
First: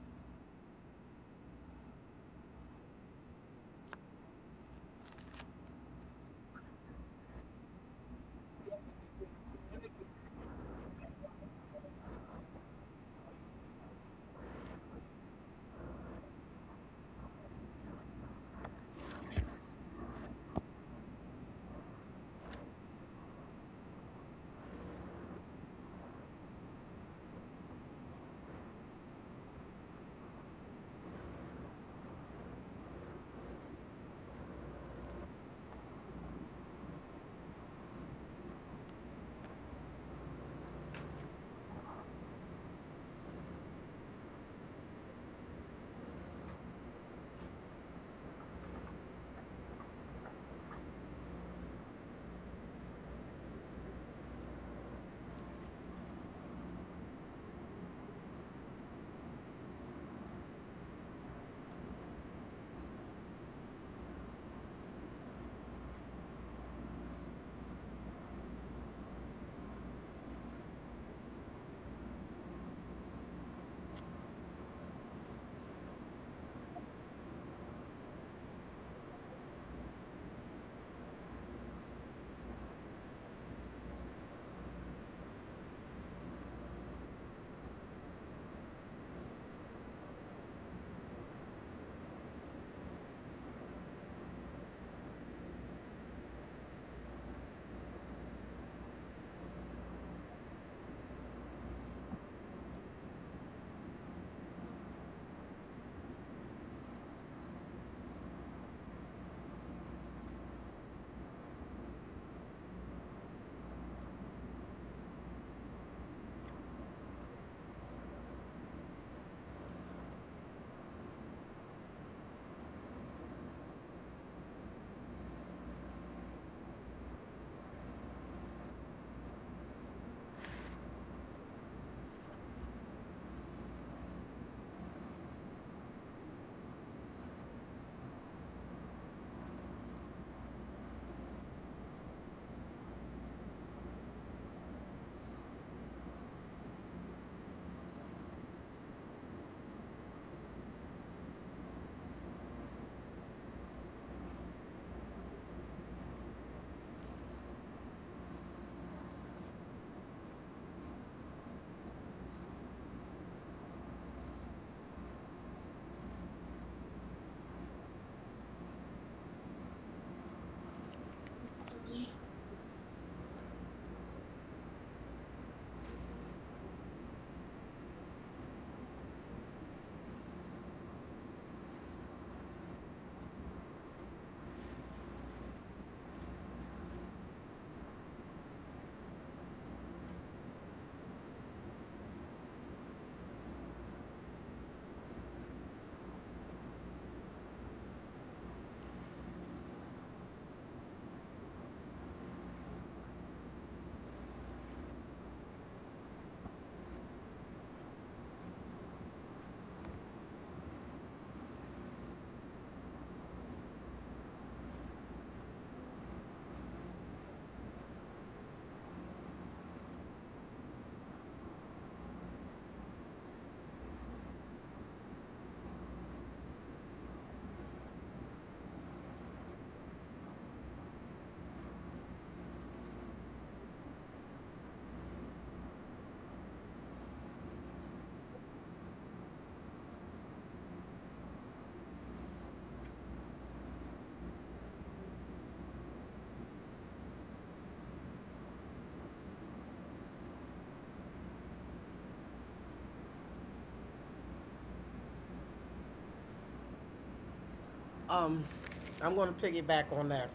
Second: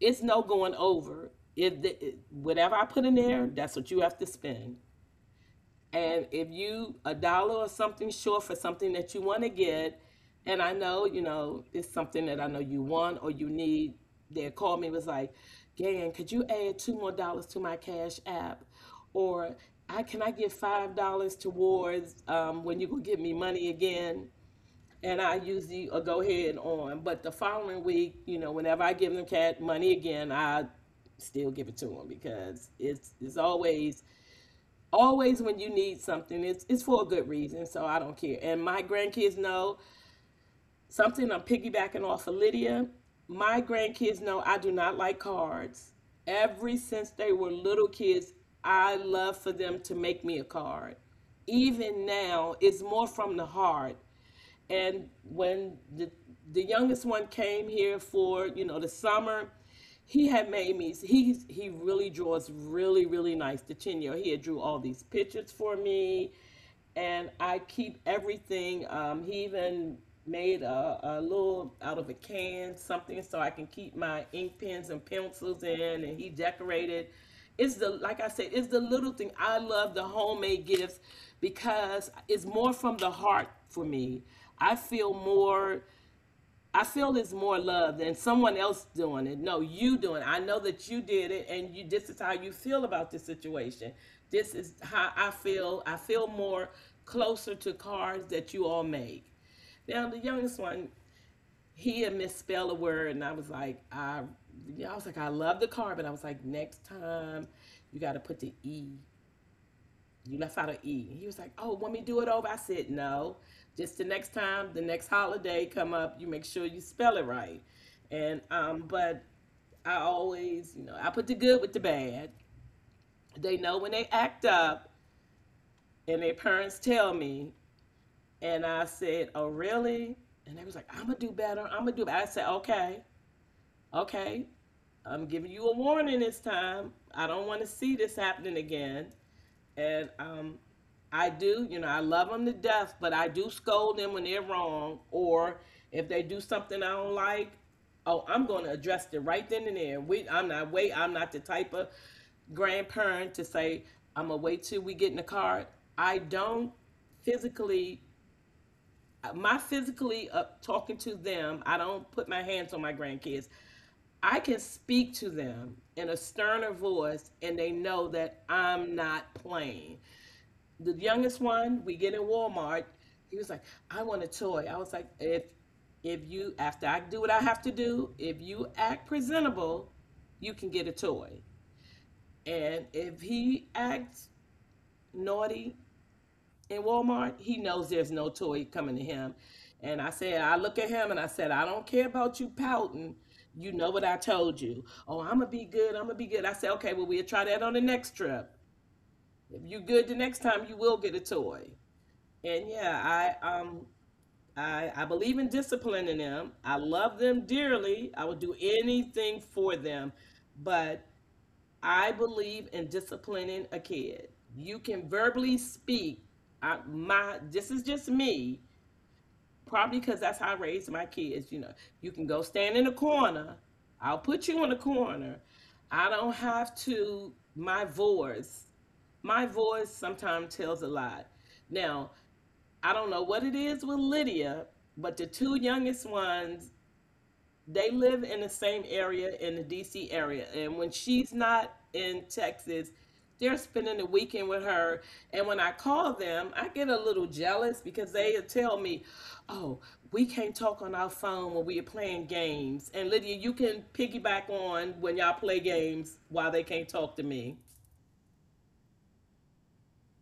Speaker 1: it's no going over. If the, it- whatever I put in there, that's what you have to spend. And if you a dollar or something short for something that you want to get, and I know you know it's something that I know you want or you need, they called me was like, "Gan, could you add two more dollars to my Cash App?" Or I can I get $5 towards when you go give me money again? And I usually go ahead on, but the following week, you know, whenever I give them cat money again, I still give it to them because it's always always when you need something it's for a good reason, so I don't care. And my grandkids know something. I'm piggybacking off of Lydia. My grandkids know I do not like cards. Every since they were little kids, I love for them to make me a card. Even now, it's more from the heart. And when the youngest one came here for, you know, the summer, he had made me, he really draws really, really nice. The 10-year, he had drew all these pictures for me, and I keep everything. He even made a little out of a can something so I can keep my ink pens and pencils in, and he decorated. It's the, like I said, it's the little thing. I love the homemade gifts because it's more from the heart for me. I feel more, I feel it's more love than someone else doing it. No, you doing it. I know that you did it, and you, this is how you feel about this situation. This is how I feel. I feel more closer to cards that you all make. Now the youngest one, he had misspelled a word, and I was like, I, yeah, I was like, I love the card, but I was like, next time you gotta put the E, you left out an E. He was like, oh, want me to do it over? I said, no. Just the next time, the next holiday come up, you make sure you spell it right. And but I always, you know, I put the good with the bad. They know when they act up, and their parents tell me. And I said, oh, really? And they was like, I'm gonna do better. I'm gonna do better. I said, okay, okay. I'm giving you a warning this time. I don't want to see this happening again. And I do, you know, I love them to death, but I do scold them when they're wrong, or if they do something I don't like. Oh, I'm going to address it right then and there. We, I'm not wait, I'm not the type of grandparent to say I'm gonna wait till we get in the car. I don't physically, my physically talking to them. I don't put my hands on my grandkids. I can speak to them in a sterner voice, and they know that I'm not playing. The youngest one, we get in Walmart. He was like, I want a toy. I was like, if you, after I do what I have to do, if you act presentable, you can get a toy. And if he acts naughty in Walmart, he knows there's no toy coming to him. And I said, I look at him and I said, I don't care about you pouting. You know what I told you. Oh, I'm gonna be good. I'm gonna be good. I said, okay, well, we'll try that on the next trip. If you good the next time, you will get a toy. And yeah, I believe in disciplining them. I love them dearly. I would do anything for them, but I believe in disciplining a kid. You can verbally speak. I, my, this is just me, probably because that's how I raised my kids. You know, you can go stand in a corner. I'll put you in a corner. I don't have to, my voice sometimes tells a lot. Now, I don't know what it is with Lydia, but the two youngest ones, they live in the same area, in the DC area. And when she's not in Texas, they're spending the weekend with her. And when I call them, I get a little jealous because they tell me, oh, we can't talk on our phone when we are playing games. And Lydia, you can piggyback on when y'all play games while they can't talk to me.
Speaker 2: Um, I'm going to piggyback on that.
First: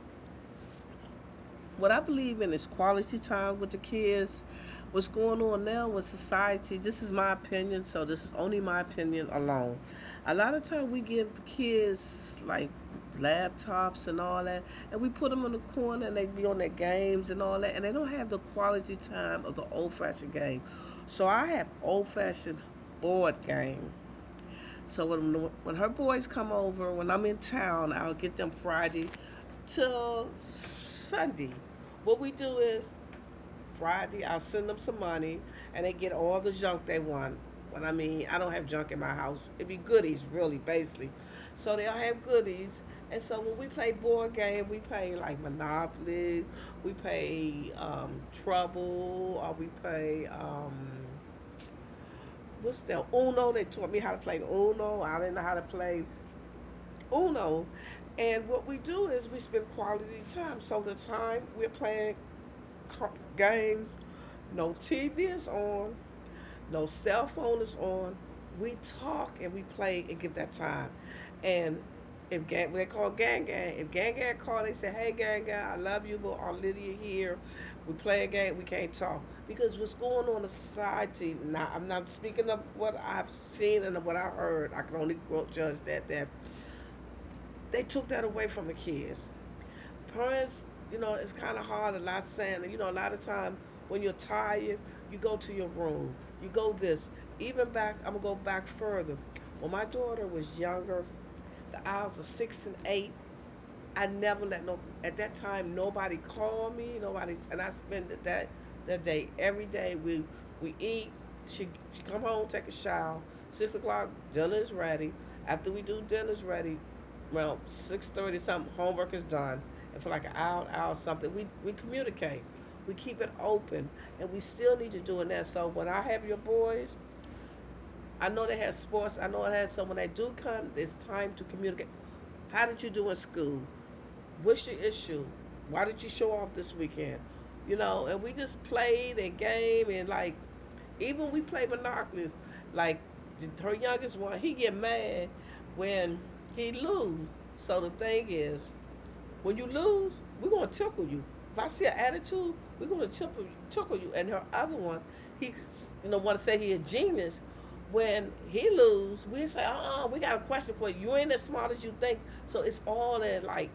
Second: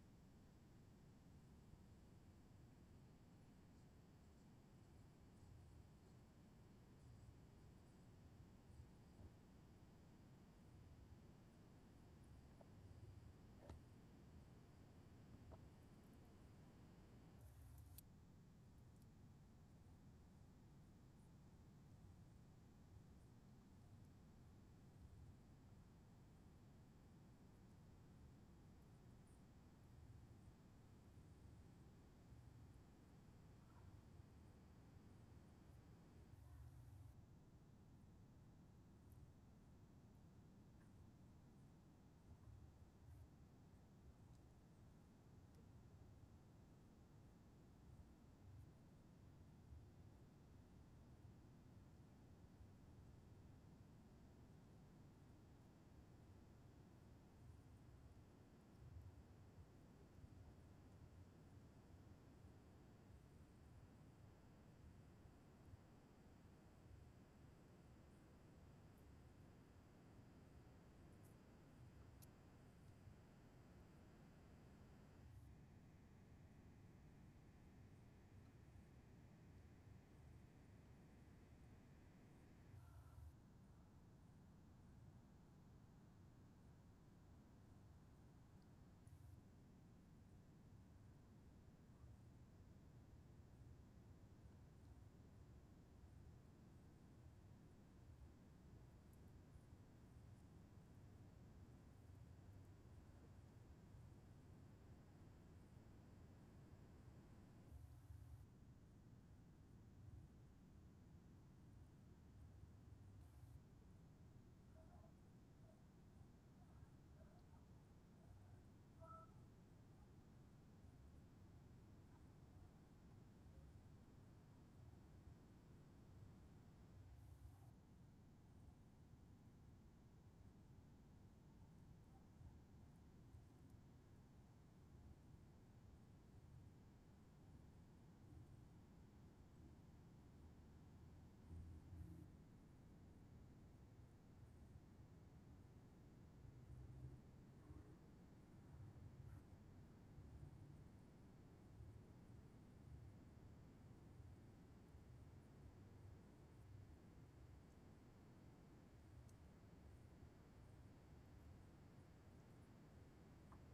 Speaker 2: What I believe in is quality time with the kids. What's going on now with society? This is my opinion, so this is only my opinion alone. A lot of times we give the kids like laptops and all that, and we put them in the corner and they be on their games and all that, and they don't have the quality time of the old fashioned game. So I have old fashioned board game. So when her boys come over, when I'm in town, I'll get them Friday till Sunday. What we do is Friday, I'll send them some money and they get all the junk they want. What I mean, I don't have junk in my house. It'd be goodies, really, basically. So they'll have goodies. And so when we play board game, we play like Monopoly, we play Trouble, or we play what's that, Uno. They taught me how to play Uno. I didn't know how to play Uno. And what we do is we spend quality time. So the time we're playing games, no TV is on, no cell phone is on. We talk and we play and give that time. And if gang, they call gang gang. If gang gang call, they say, "Hey gang gang, I love you, but Aunt Lydia here. We play a game. We can't talk because what's going on in society." Now, I'm not speaking of what I've seen and what I heard. I can only judge that they took that away from the kids. Parents, you know, it's kind of hard. A lot saying, you know, a lot of time when you're tired, you go to your room. You go this. Even back, I'm gonna go back further. When my daughter was younger, the hours of six and eight, I never let no, at that time, nobody called me, nobody, and I spent that day, every day, we eat, she come home, take a shower, 6 o'clock, dinner is ready, after we do dinner's ready, around 6:30 something, homework is done, and for like an hour, hour something, we communicate, we keep it open, and we still need to do that. So when I have your boys, I know they have sports, I know I had someone that do come, it's time to communicate, how did you do in school? What's your issue? Why did you show off this weekend? You know, and we just played and game and like even we played monopolies. Like her youngest one, he get mad when he lose. So the thing is, when you lose, we're gonna tickle you. If I see an attitude, we're gonna tickle you. And her other one, he's you know want to say he a genius. When he lose, we say, we got a question for you. You ain't as smart as you think. So it's all that, like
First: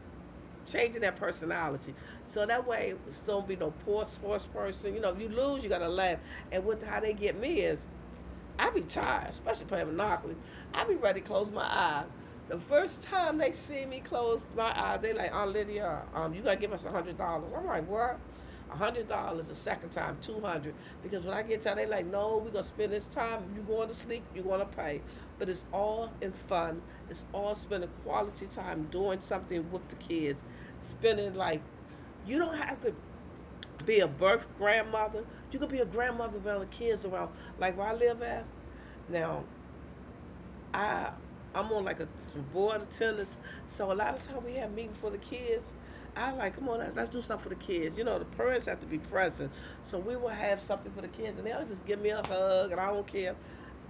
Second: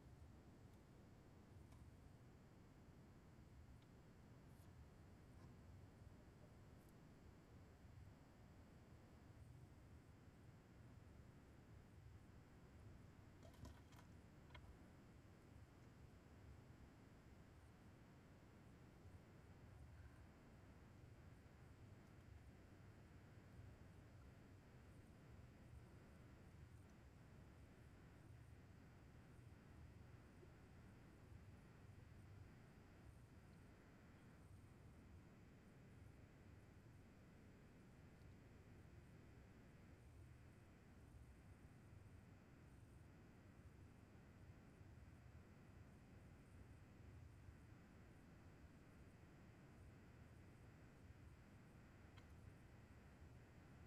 Speaker 2: changing that personality. So that way, it's don't be no poor sports person. You know, if you lose, you gotta laugh. And what how they get me is I be tired, especially playing Monopoly. I be ready to close my eyes. The first time they see me close my eyes, they like, "Aunt Lydia, you gotta give us $100." I'm like, what? $100 the second time, 200. Because when I get tired, they like, no, we gonna spend this time. If you going to sleep, you gonna pay. But it's all in fun. It's all spending quality time doing something with the kids. Spending like you don't have to be a birth grandmother. You could be a grandmother around the kids around. Like where I live at now, I I'm on like a board of tennis, so a lot of time we have meetings for the kids. I like, come on, let's do something for the kids. You know, the parents have to be present, so we will have something for the kids, and they'll just give me a hug, and I don't care.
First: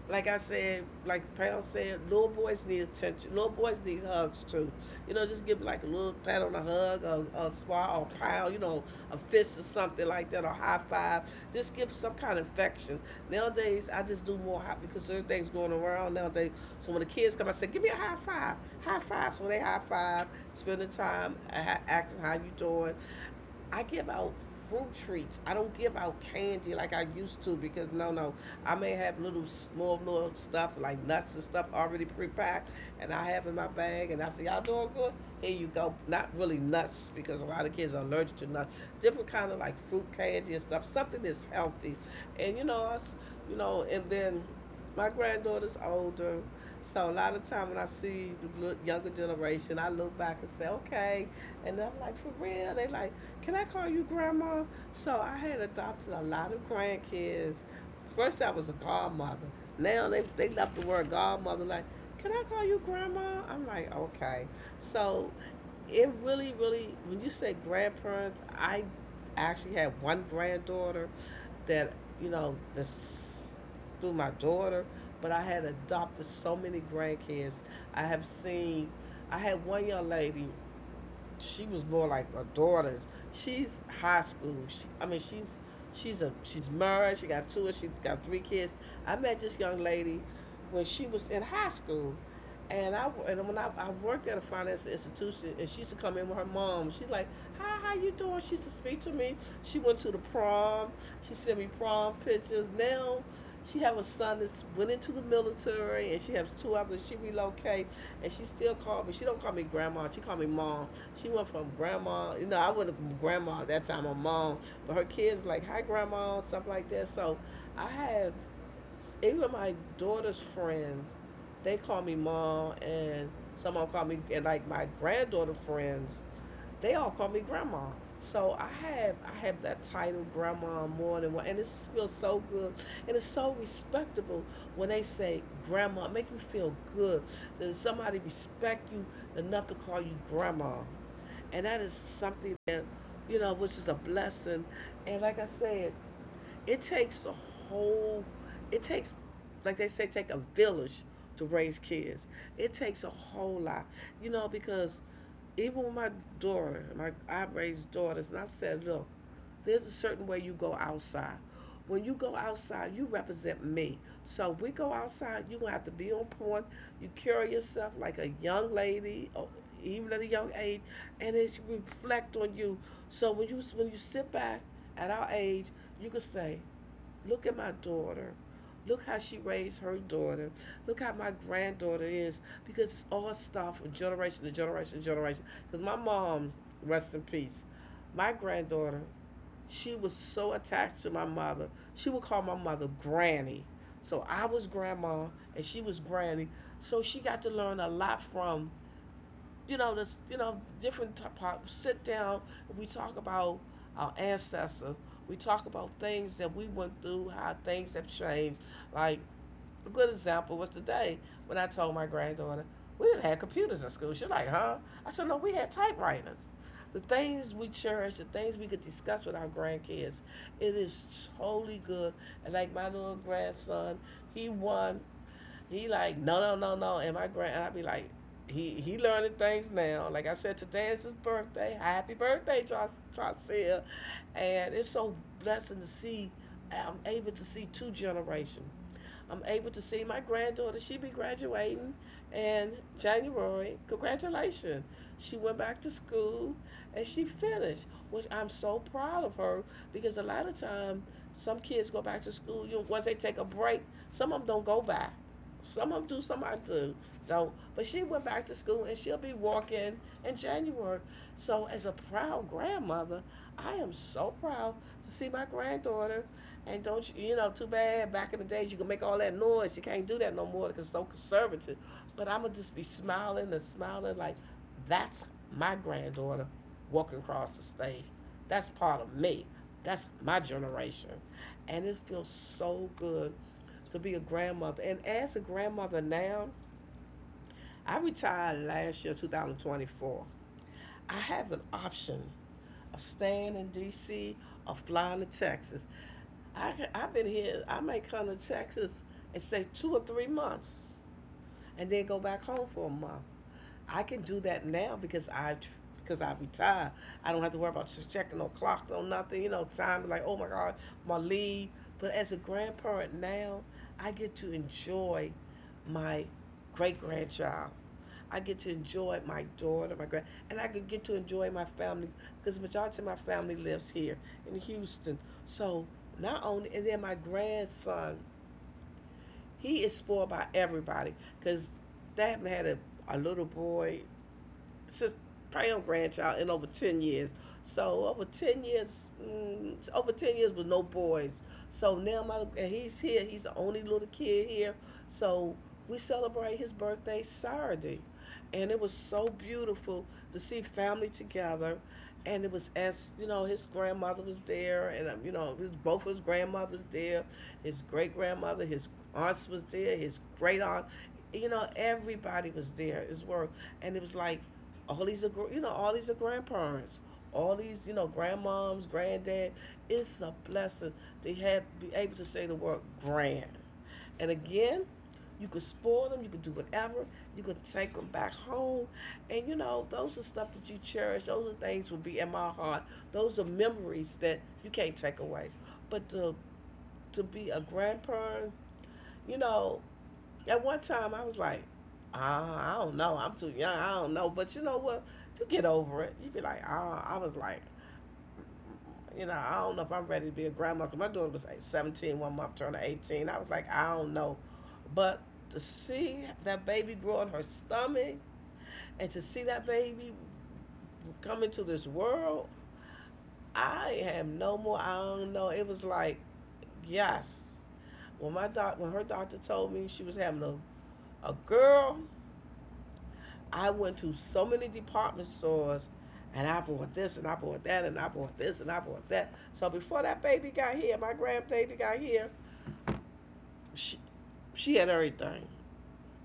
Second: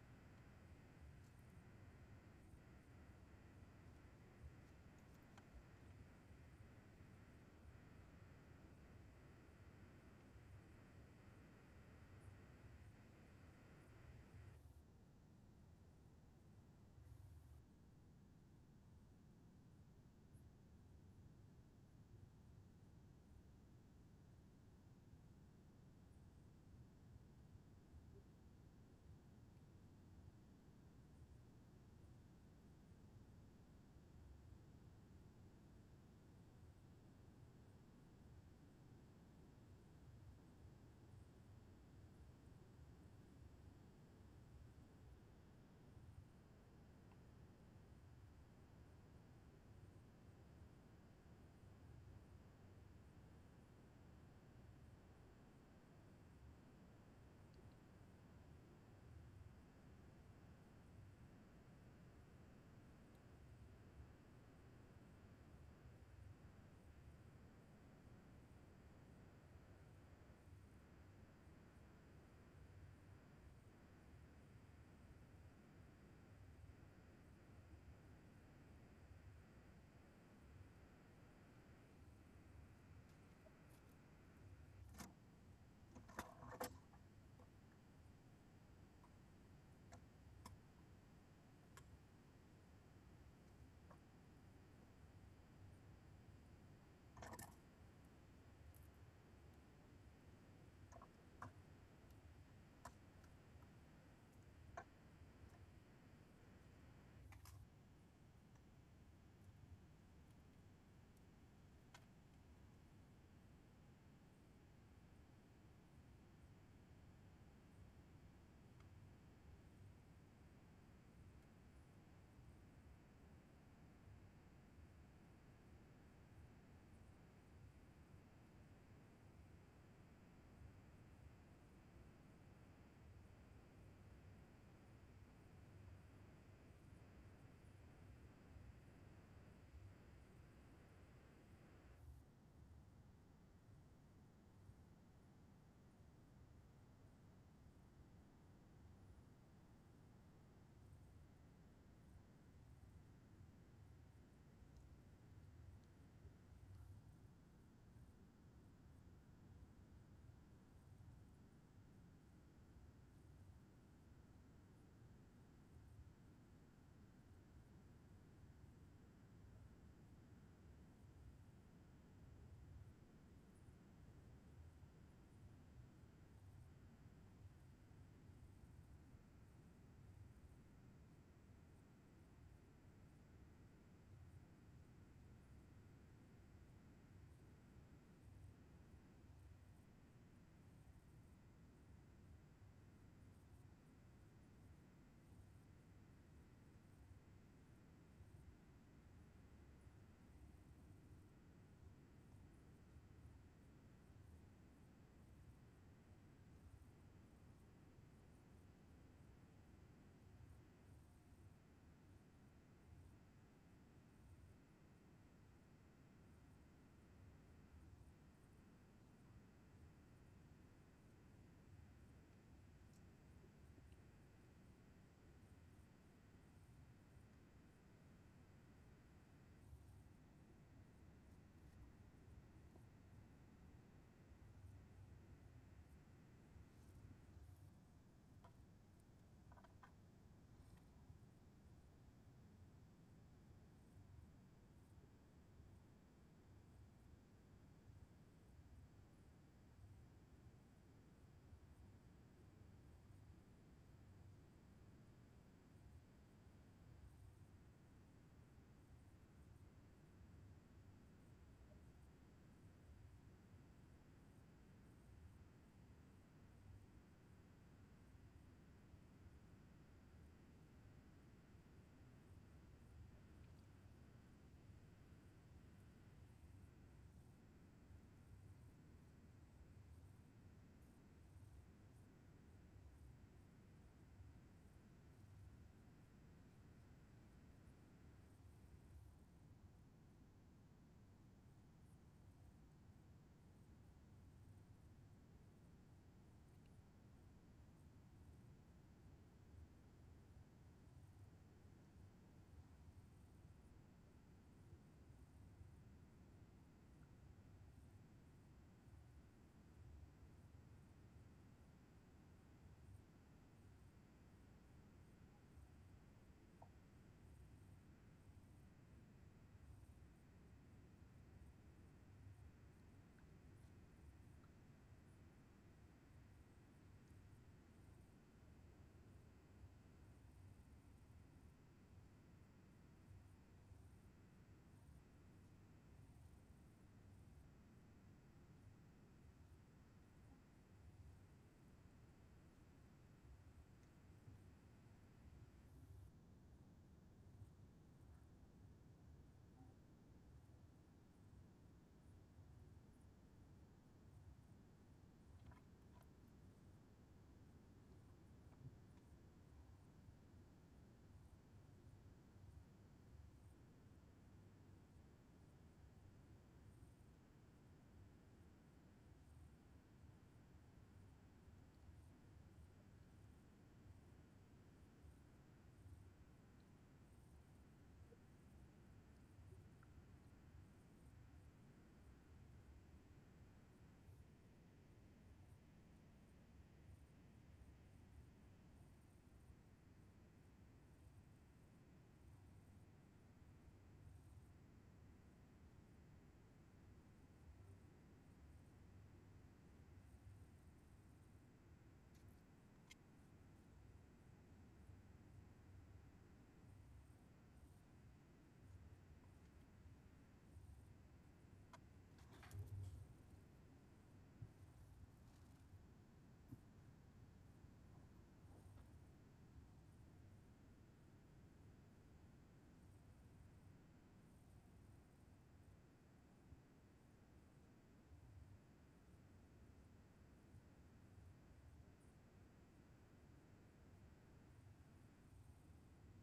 Speaker 2: Like I said, like Pal said, little boys need attention. Little boys need hugs too. You know, just give 'em, like a little pat on the hug, or a swat, or a pile. You know, a fist or something like that, or high five. Just give some kind of affection. Nowadays, I just do more high because everything's going around nowadays. So when the kids come, I say, give me a high five, high five. So they high five, spend the time, acting how you doing. I give out fruit treats. I don't give out candy like I used to because no, no. I may have little small little stuff like nuts and stuff already pre-packed, and I have in my bag, and I say, "Y'all doing good? Here you go." Not really nuts because a lot of kids are allergic to nuts. Different kind of like fruit candy and stuff. Something that's healthy, and you know us, you know, and then my granddaughter's older. So a lot of time when I see the younger generation, I look back and say, okay. And I'm like, for real? They like, can I call you grandma? So I had adopted a lot of grandkids. First, I was a godmother. Now they left the word godmother like, can I call you grandma? I'm like, okay. So it really, really, when you say grandparents, I actually had one granddaughter that, you know, this through my daughter, but I had adopted so many grandkids. I have seen. I had one young lady, she was more like a daughter. She's high school. She, I mean, she's a she's married. She got two. She got three kids. I met this young lady when she was in high school, and I and when I worked at a financial institution, and she used to come in with her mom. She's like, "Hi, how you doing?" She used to speak to me. She went to the prom. She sent me prom pictures. Now, she have a son that's went into the military, and she has two others. She relocate, and she still called me. She don't call me grandma. She call me mom. She went from grandma, you know, I wasn't grandma at that time, my mom, but her kids like hi grandma stuff like that. So I have even my daughter's friends, they call me mom, and some of them call me and like my granddaughter friends, they all call me grandma. So I have that title grandma more than one, and it feels so good, and it's so respectable when they say grandma. It make you feel good that somebody respect you enough to call you grandma. And that is something that, you know, which is a blessing. And like I said, it takes a whole, it takes, like they say, take a village to raise kids. It takes a whole lot, you know, because even with my daughter, my I raised daughters, and I set it up, there's a certain way you go outside. When you go outside, you represent me. So if we go outside, you gonna have to be on point. You carry yourself like a young lady, or even at a young age, and it reflect on you. So when you sit back at our age, you can say, "Look at my daughter. Look how she raised her daughter. Look how my granddaughter is." Because it's all stuff from generation to generation to generation. Because my mom, rest in peace, my granddaughter, she was so attached to my mother. She would call my mother Granny. So I was grandma and she was granny. So she got to learn a lot from, you know, this, you know, different type of sit down. We talk about our ancestors. We talk about things that we went through, how things have changed. Like a good example was today when I told my granddaughter, we didn't have computers in school. She's like, huh? I said, no, we had typewriters. The things we cherish, the things we could discuss with our grandkids, it is totally good. And like my little grandson, he won. He like, no, no, no, no. And my grand, and I be like, he learning things now. Like I said, today is his birthday. Happy birthday, Tracil. And it's so blessing to see. I'm able to see two generations, I'm able to see my granddaughter. She be graduating in January. Congratulations. She went back to school and she finished, which I'm so proud of her because a lot of time some kids go back to school. You know, once they take a break, some of them don't go back. Some of them do, some I do don't. But she went back to school and she'll be walking in January. So as a proud grandmother, I am so proud to see my granddaughter, and don't you, you know, too bad back in the days you could make all that noise. You can't do that no more because it's so conservative. But I'm going to just be smiling and smiling like that's my granddaughter walking across the stage. That's part of me. That's my generation. And it feels so good to be a grandmother. And as a grandmother now, I retired last year, 2024. I have an option of staying in DC or flying to Texas. I've been here, I may come to Texas and stay 2 or 3 months and then go back home for a month. I can do that now because I retired. I don't have to worry about just checking no clock, no nothing, you know, time, like, oh my God, my leave. But as a grandparent now, I get to enjoy my great grandchild, I get to enjoy my daughter, my grand, and I could get to enjoy my family because the majority of my family lives here in Houston. So not only, and then my grandson, he is spoiled by everybody because dad had a little boy sis, Pam grandchild in over 10 years. So over 10 years, over 10 years with no boys. So now my and he's here. He's the only little kid here. So we celebrate his birthday Saturday, and it was so beautiful to see family together. And it was as you know, his grandmother was there, and you know, his, both his grandmothers there, his great grandmother, his aunts was there, his great aunt, you know, everybody was there as well, and it was like all these are, you know, all these are grandparents, all these, you know, grandmoms, granddad, it's a blessing to have be able to say the word grand. And again, you could spoil them, you could do whatever, you could take them back home, and you know those are stuff that you cherish, those are things will be in my heart, those are memories that you can't take away. But to be a grandparent, you know, at one time, I was like, ah, I don't know. I'm too young. I don't know. But you know what? You get over it. You be like, ah, I was like, you know, I don't know if I'm ready to be a grandma. 'Cause my daughter was like 17 one month, turning 18. I was like, I don't know. But to see that baby grow in her stomach and to see that baby come into this world, I have no more. I don't know. It was like, yes. When my doc, when her doctor told me she was having a girl, I went to so many department stores and I bought this and I bought that and I bought this and I bought that. So before that baby got here, my grandbaby got here, she, she had everything.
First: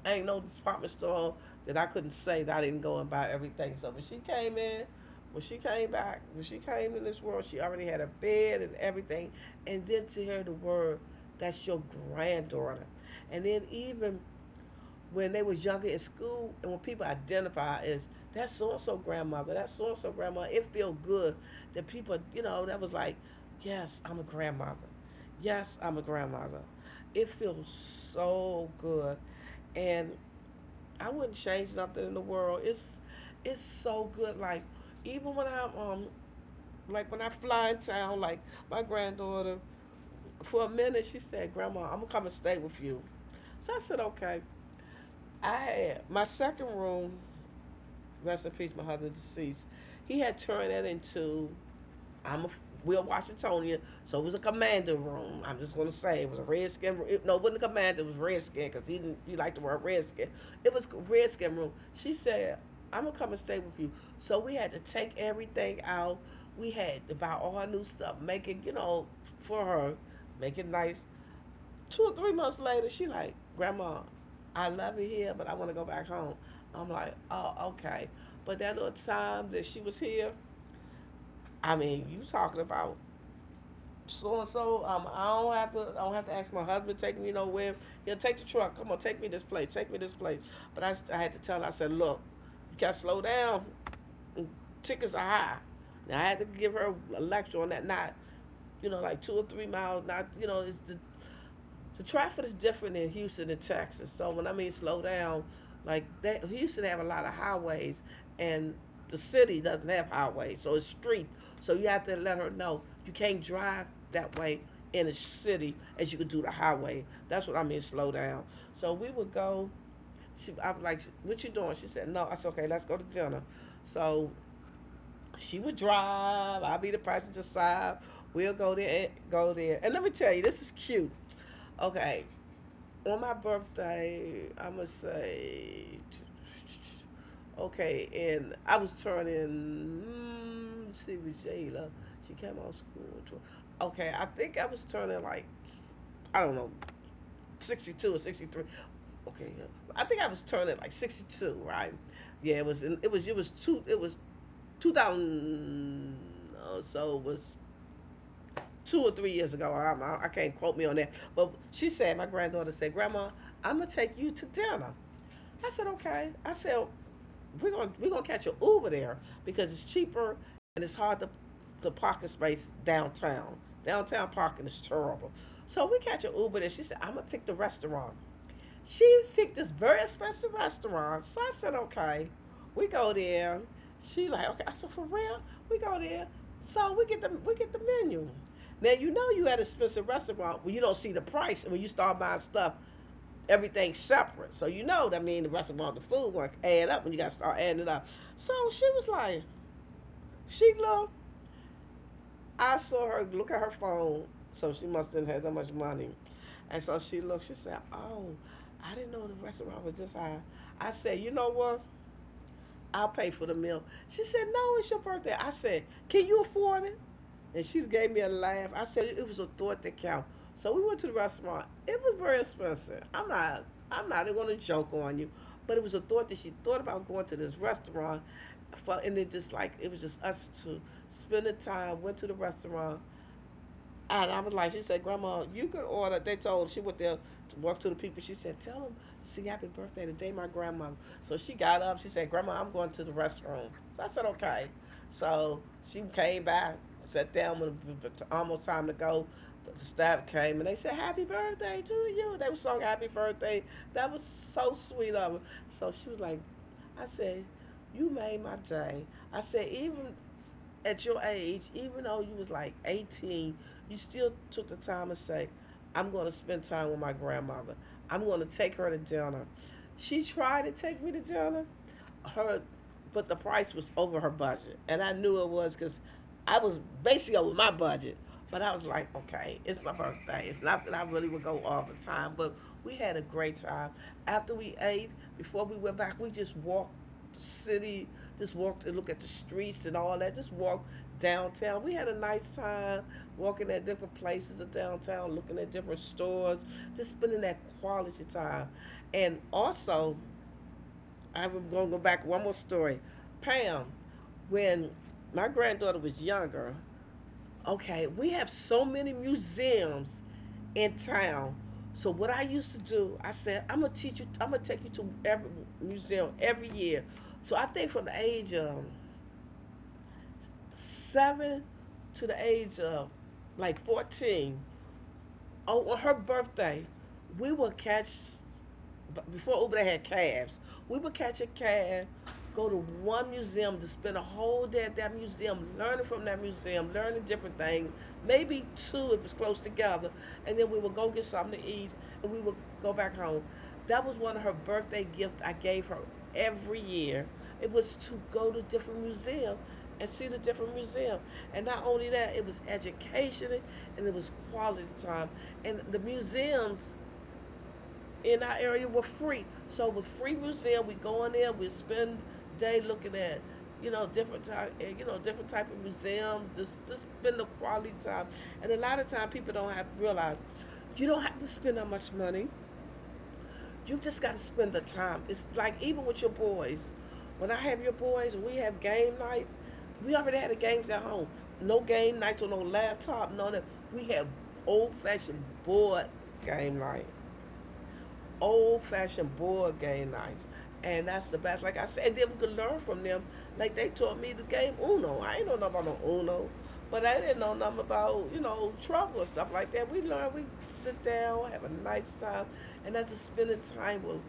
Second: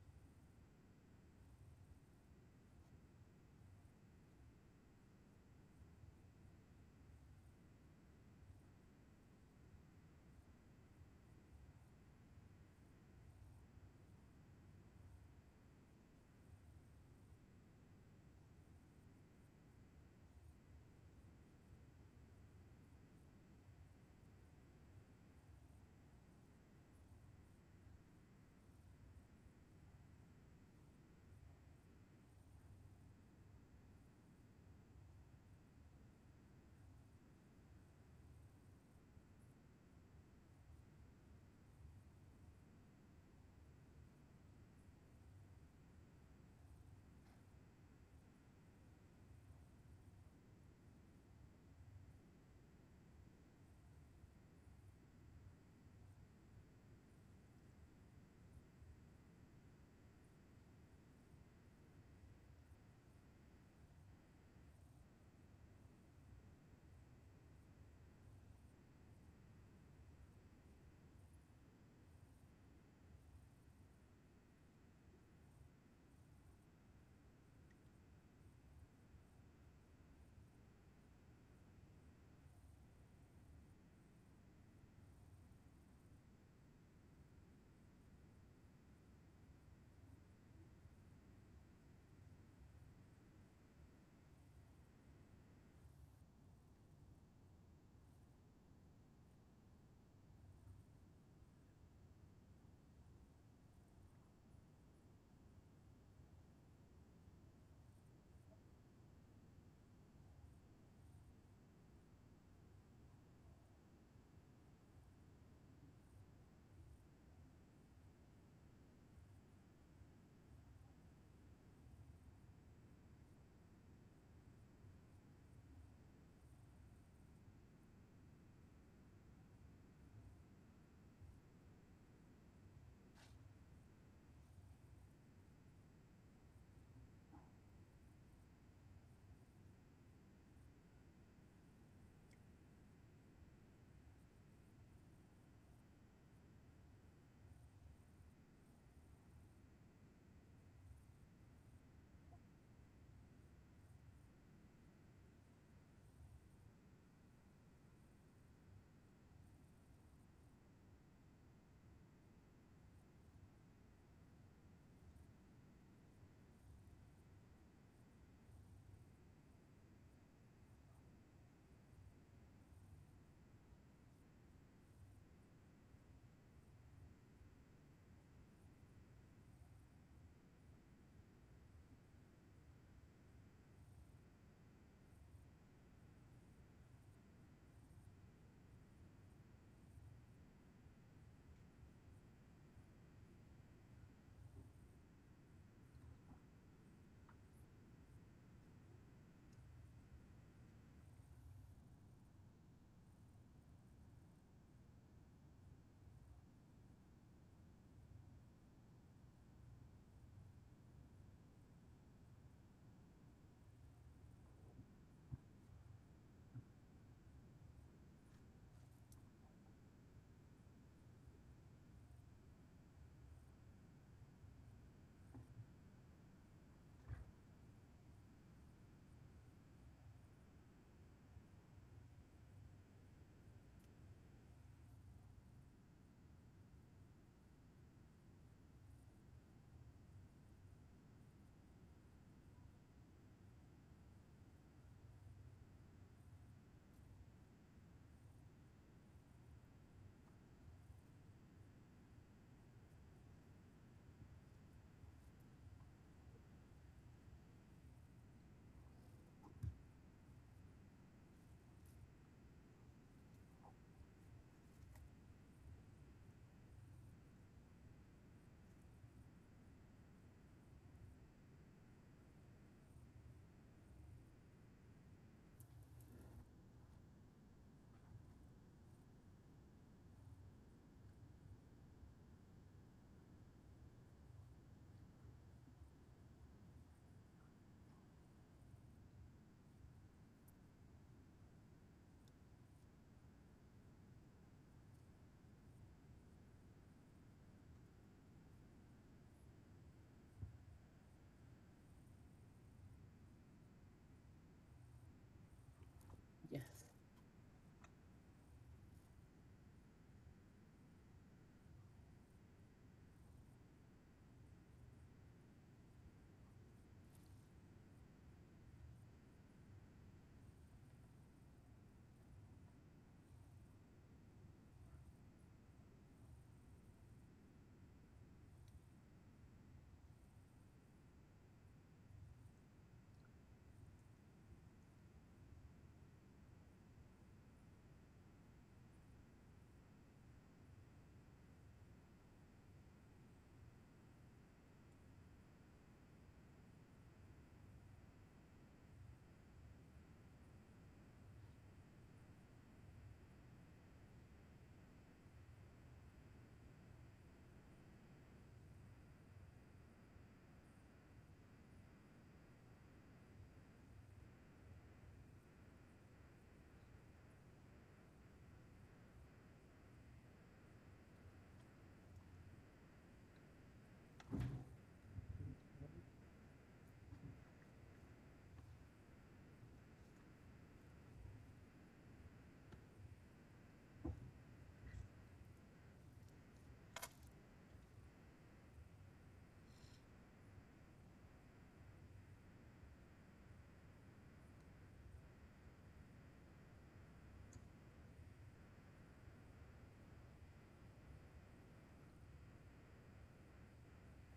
Speaker 2: I ain't no department store that I couldn't say that I didn't go and buy everything. So when she came in, when she came back, when she came in this world, she already had a bed and everything. And then to hear the word, that's your granddaughter. And then even when they was younger in school and when people identify as that so and so grandmother, that so and so grandma, it feel good that people, you know, that was like, yes, I'm a grandmother. Yes, I'm a grandmother. It feels so good, and I wouldn't change nothing in the world. It's so good. Like even when I'm like when I fly in town, like my granddaughter, for a minute she said, "Grandma, I'm gonna come and stay with you." So I said, "Okay." I had my second room, rest in peace, my husband deceased. He had turned that into, I'm a Will Washingtonian, so it was a commander room. I'm just gonna say it was a redskin room. No, it wasn't a commander. It was redskin because he didn't. You like the word redskin. It was redskin room. She said, "I'm gonna come and stay with you." So we had to take everything out. We had to buy all her new stuff, make it for her, make it nice 2 or 3 months later, she like, Grandma, I love it here, but I want to go back home. I'm like, oh, okay. But that little time that she was here, I mean, you talking about so and so. I don't have to. I don't have to ask my husband to take me nowhere. He'll take the truck. Come on, take me this place. Take me this place. But I had to tell her. I said, look, you got to slow down. Tickets are high. Now I had to give her a lecture on that. Not like 2 or 3 miles. Not it's the So Trafford is different than Houston and Texas. So when I mean slow down, like that, Houston have a lot of highways, and the city doesn't have highways, so it's street. So you have to let her know you can't drive that way in a city as you could do the highway. That's what I mean slow down. So we would go. She, I was like, "What you doing?" She said, "No." I said, "Okay, let's go to dinner." So she would drive. I'll be the passenger side. We'll go there. Go there. And let me tell you, this is cute. Okay, on my birthday, I'm gonna say, okay, and I was turning. Let's see with Jayla, she came out of school. Okay, I think I was turning like I don't know, 62 or 63. Okay, yeah. I think I was turning like 62, right? Yeah, it was. In, it was. It was two. It was 2000. Or so it was 2 or 3 years ago. I can't quote me on that, but she said my granddaughter said, "Grandma, I'm gonna take you to dinner." I said, okay. I said, we're gonna catch an Uber there because it's cheaper and it's hard to parking space downtown. Downtown parking is terrible. So we catch an Uber there. She said, I'm gonna pick the restaurant. She picked this very expensive restaurant. So I said, okay. We go there. She like, okay. I said, for real? We go there. So we get the menu. Now you know you at an expensive restaurant when you don't see the price and when you start buying stuff everything separate. So you know, I mean, the restaurant, the food won't add up when you got to start adding it up. So she was like, she looked. I saw her look at her phone. So she must have had that much money. And so she looked. She said, "Oh, I didn't know the restaurant was this high." I said, "You know what? I'll pay for the meal." She said, "No, it's your birthday." I said, "Can you afford it?" And she gave me a laugh. I said it was a thought that count. So we went to the restaurant. It was very expensive. I'm not. I'm not going to joke on you, but it was a thought that she thought about going to this restaurant, for, and it just like it was just us two spending time. Went to the restaurant and I was like, she said, Grandma, you could order. They told her. She went there to work to the people. She said, tell them, see, happy birthday today, my grandmother." So she got up. She said, Grandma, I'm going to the restroom. So I said, okay. So she came back, sat down when it was almost time to go. The staff came and they said, happy birthday to you. They were song happy birthday. That was so sweet of them. So she was like, I said, you made my day. I said, even at your age, even though you was like 18, you still took the time to say, I'm going to spend time with my grandmother. I'm going to take her to dinner. She tried to take me to dinner, her, but the price was over her budget, and I knew it was because I was basically over my budget. But I was like, okay, it's my birthday. It's not that I really would go all the time, but we had a great time. After we ate, before we went back, we just walked the city, just walked and looked at the streets and all that. Just walked downtown. We had a nice time walking at different places of downtown, looking at different stores, just spending that quality time. And also, I'm gonna go back one more story. Pam, when my granddaughter was younger,
Speaker 1: Yes.
Speaker 2: okay, we have so many museums in town. So what I used to do, I said, I'm gonna teach you. I'm gonna take you to every museum every year. So I think from the age of seven to the age of like 14, oh, on her birthday, we would catch before Uber, they had cabs. We would catch a cab, go to one museum to spend a whole day at that museum, learning from that museum, learning different things, maybe two if it's close together, and then we would go get something to eat, and we would go back home. That was one of her birthday gifts I gave her every year. It was to go to different museums and see the different museum. And not only that, it was educational and it was quality time. And the museums in our area were free. So it was free museum. We go in there, we spend day looking at, different type, different type of museums. Just spend the quality time. And a lot of time people don't have to realize you don't have to spend that much money. You just got to spend the time. It's like even with your boys. When I have your boys, we have game night. We already had the games at home. No game nights on no laptop, none of that. We have old fashioned board game night old fashioned board game nights. And that's the best. Like I said, then we could learn from them. Like they taught me the game Uno. I ain't know nothing about no Uno. But I didn't know nothing about, you know, Trump or stuff like that. We learn, we sit down, have a nice time, and that's just spending time with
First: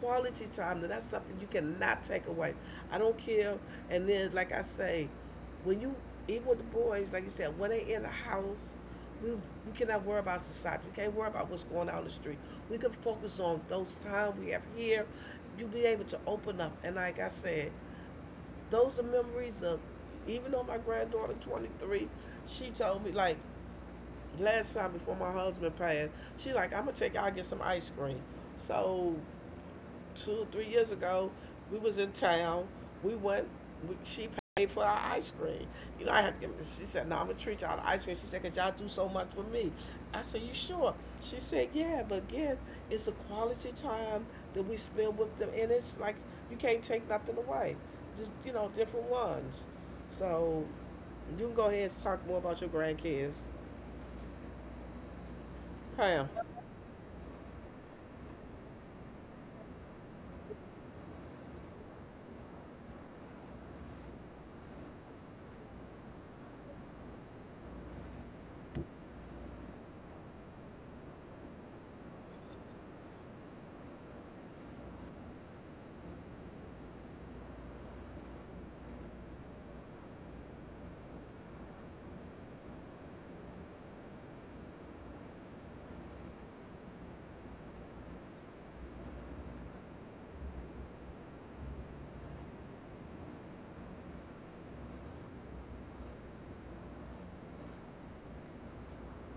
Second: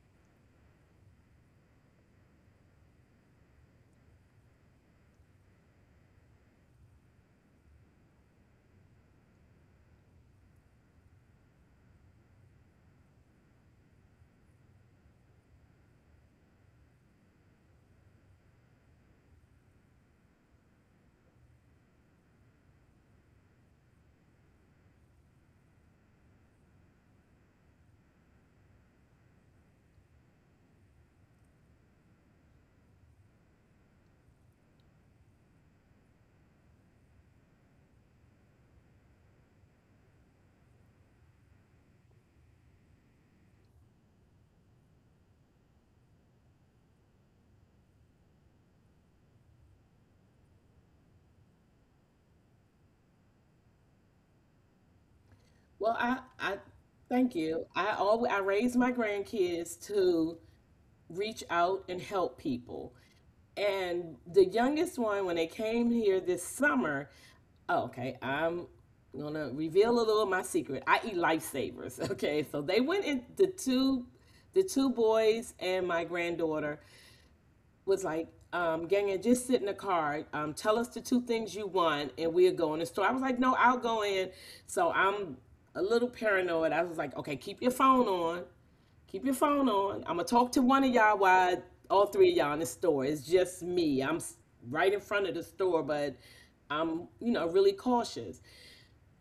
Speaker 2: quality time. And that's something you cannot take away. I don't care. And then, like I say, when you, even with the boys, like you said, when they in the house, we cannot worry about society. We can't worry about what's going on in the street. We can focus on those time we have here. You be able to open up. And like I said, those are memories of, even though my granddaughter 23, she told me like last time before my husband passed, she like, I'm gonna take y'all get some ice cream. So two, 3 years ago, we was in town. We went. We, she paid for our ice cream. You know, I had to. Give, me, she said, "No, I'm gonna treat y'all to ice cream." She said, "Cause y'all do so much for me." I said, "You sure?" She said, "Yeah." But again, it's a quality time that we spend with them, and it's like you can't take nothing away. Just you know, different ones. So you can go ahead and talk more about your grandkids,
Speaker 1: Well,
Speaker 2: Pam.
Speaker 1: I, I thank you. I always, I raise my grandkids to reach out and help people. And the youngest one, when they came here this summer, oh, okay, I'm gonna reveal a little of my secret. I eat lifesavers. *laughs* Okay, so they went in the two boys and my granddaughter was like, Ganya, just sit in the car. Tell us the two things you want, and we'll go in the store. I was like, no, I'll go in. So I'm a little paranoid. I was like, okay, keep your phone on. Keep your phone on. I'm gonna talk to one of y'all while all three of y'all in the store. It's just me. I'm right in front of the store, but I'm, you know, really cautious.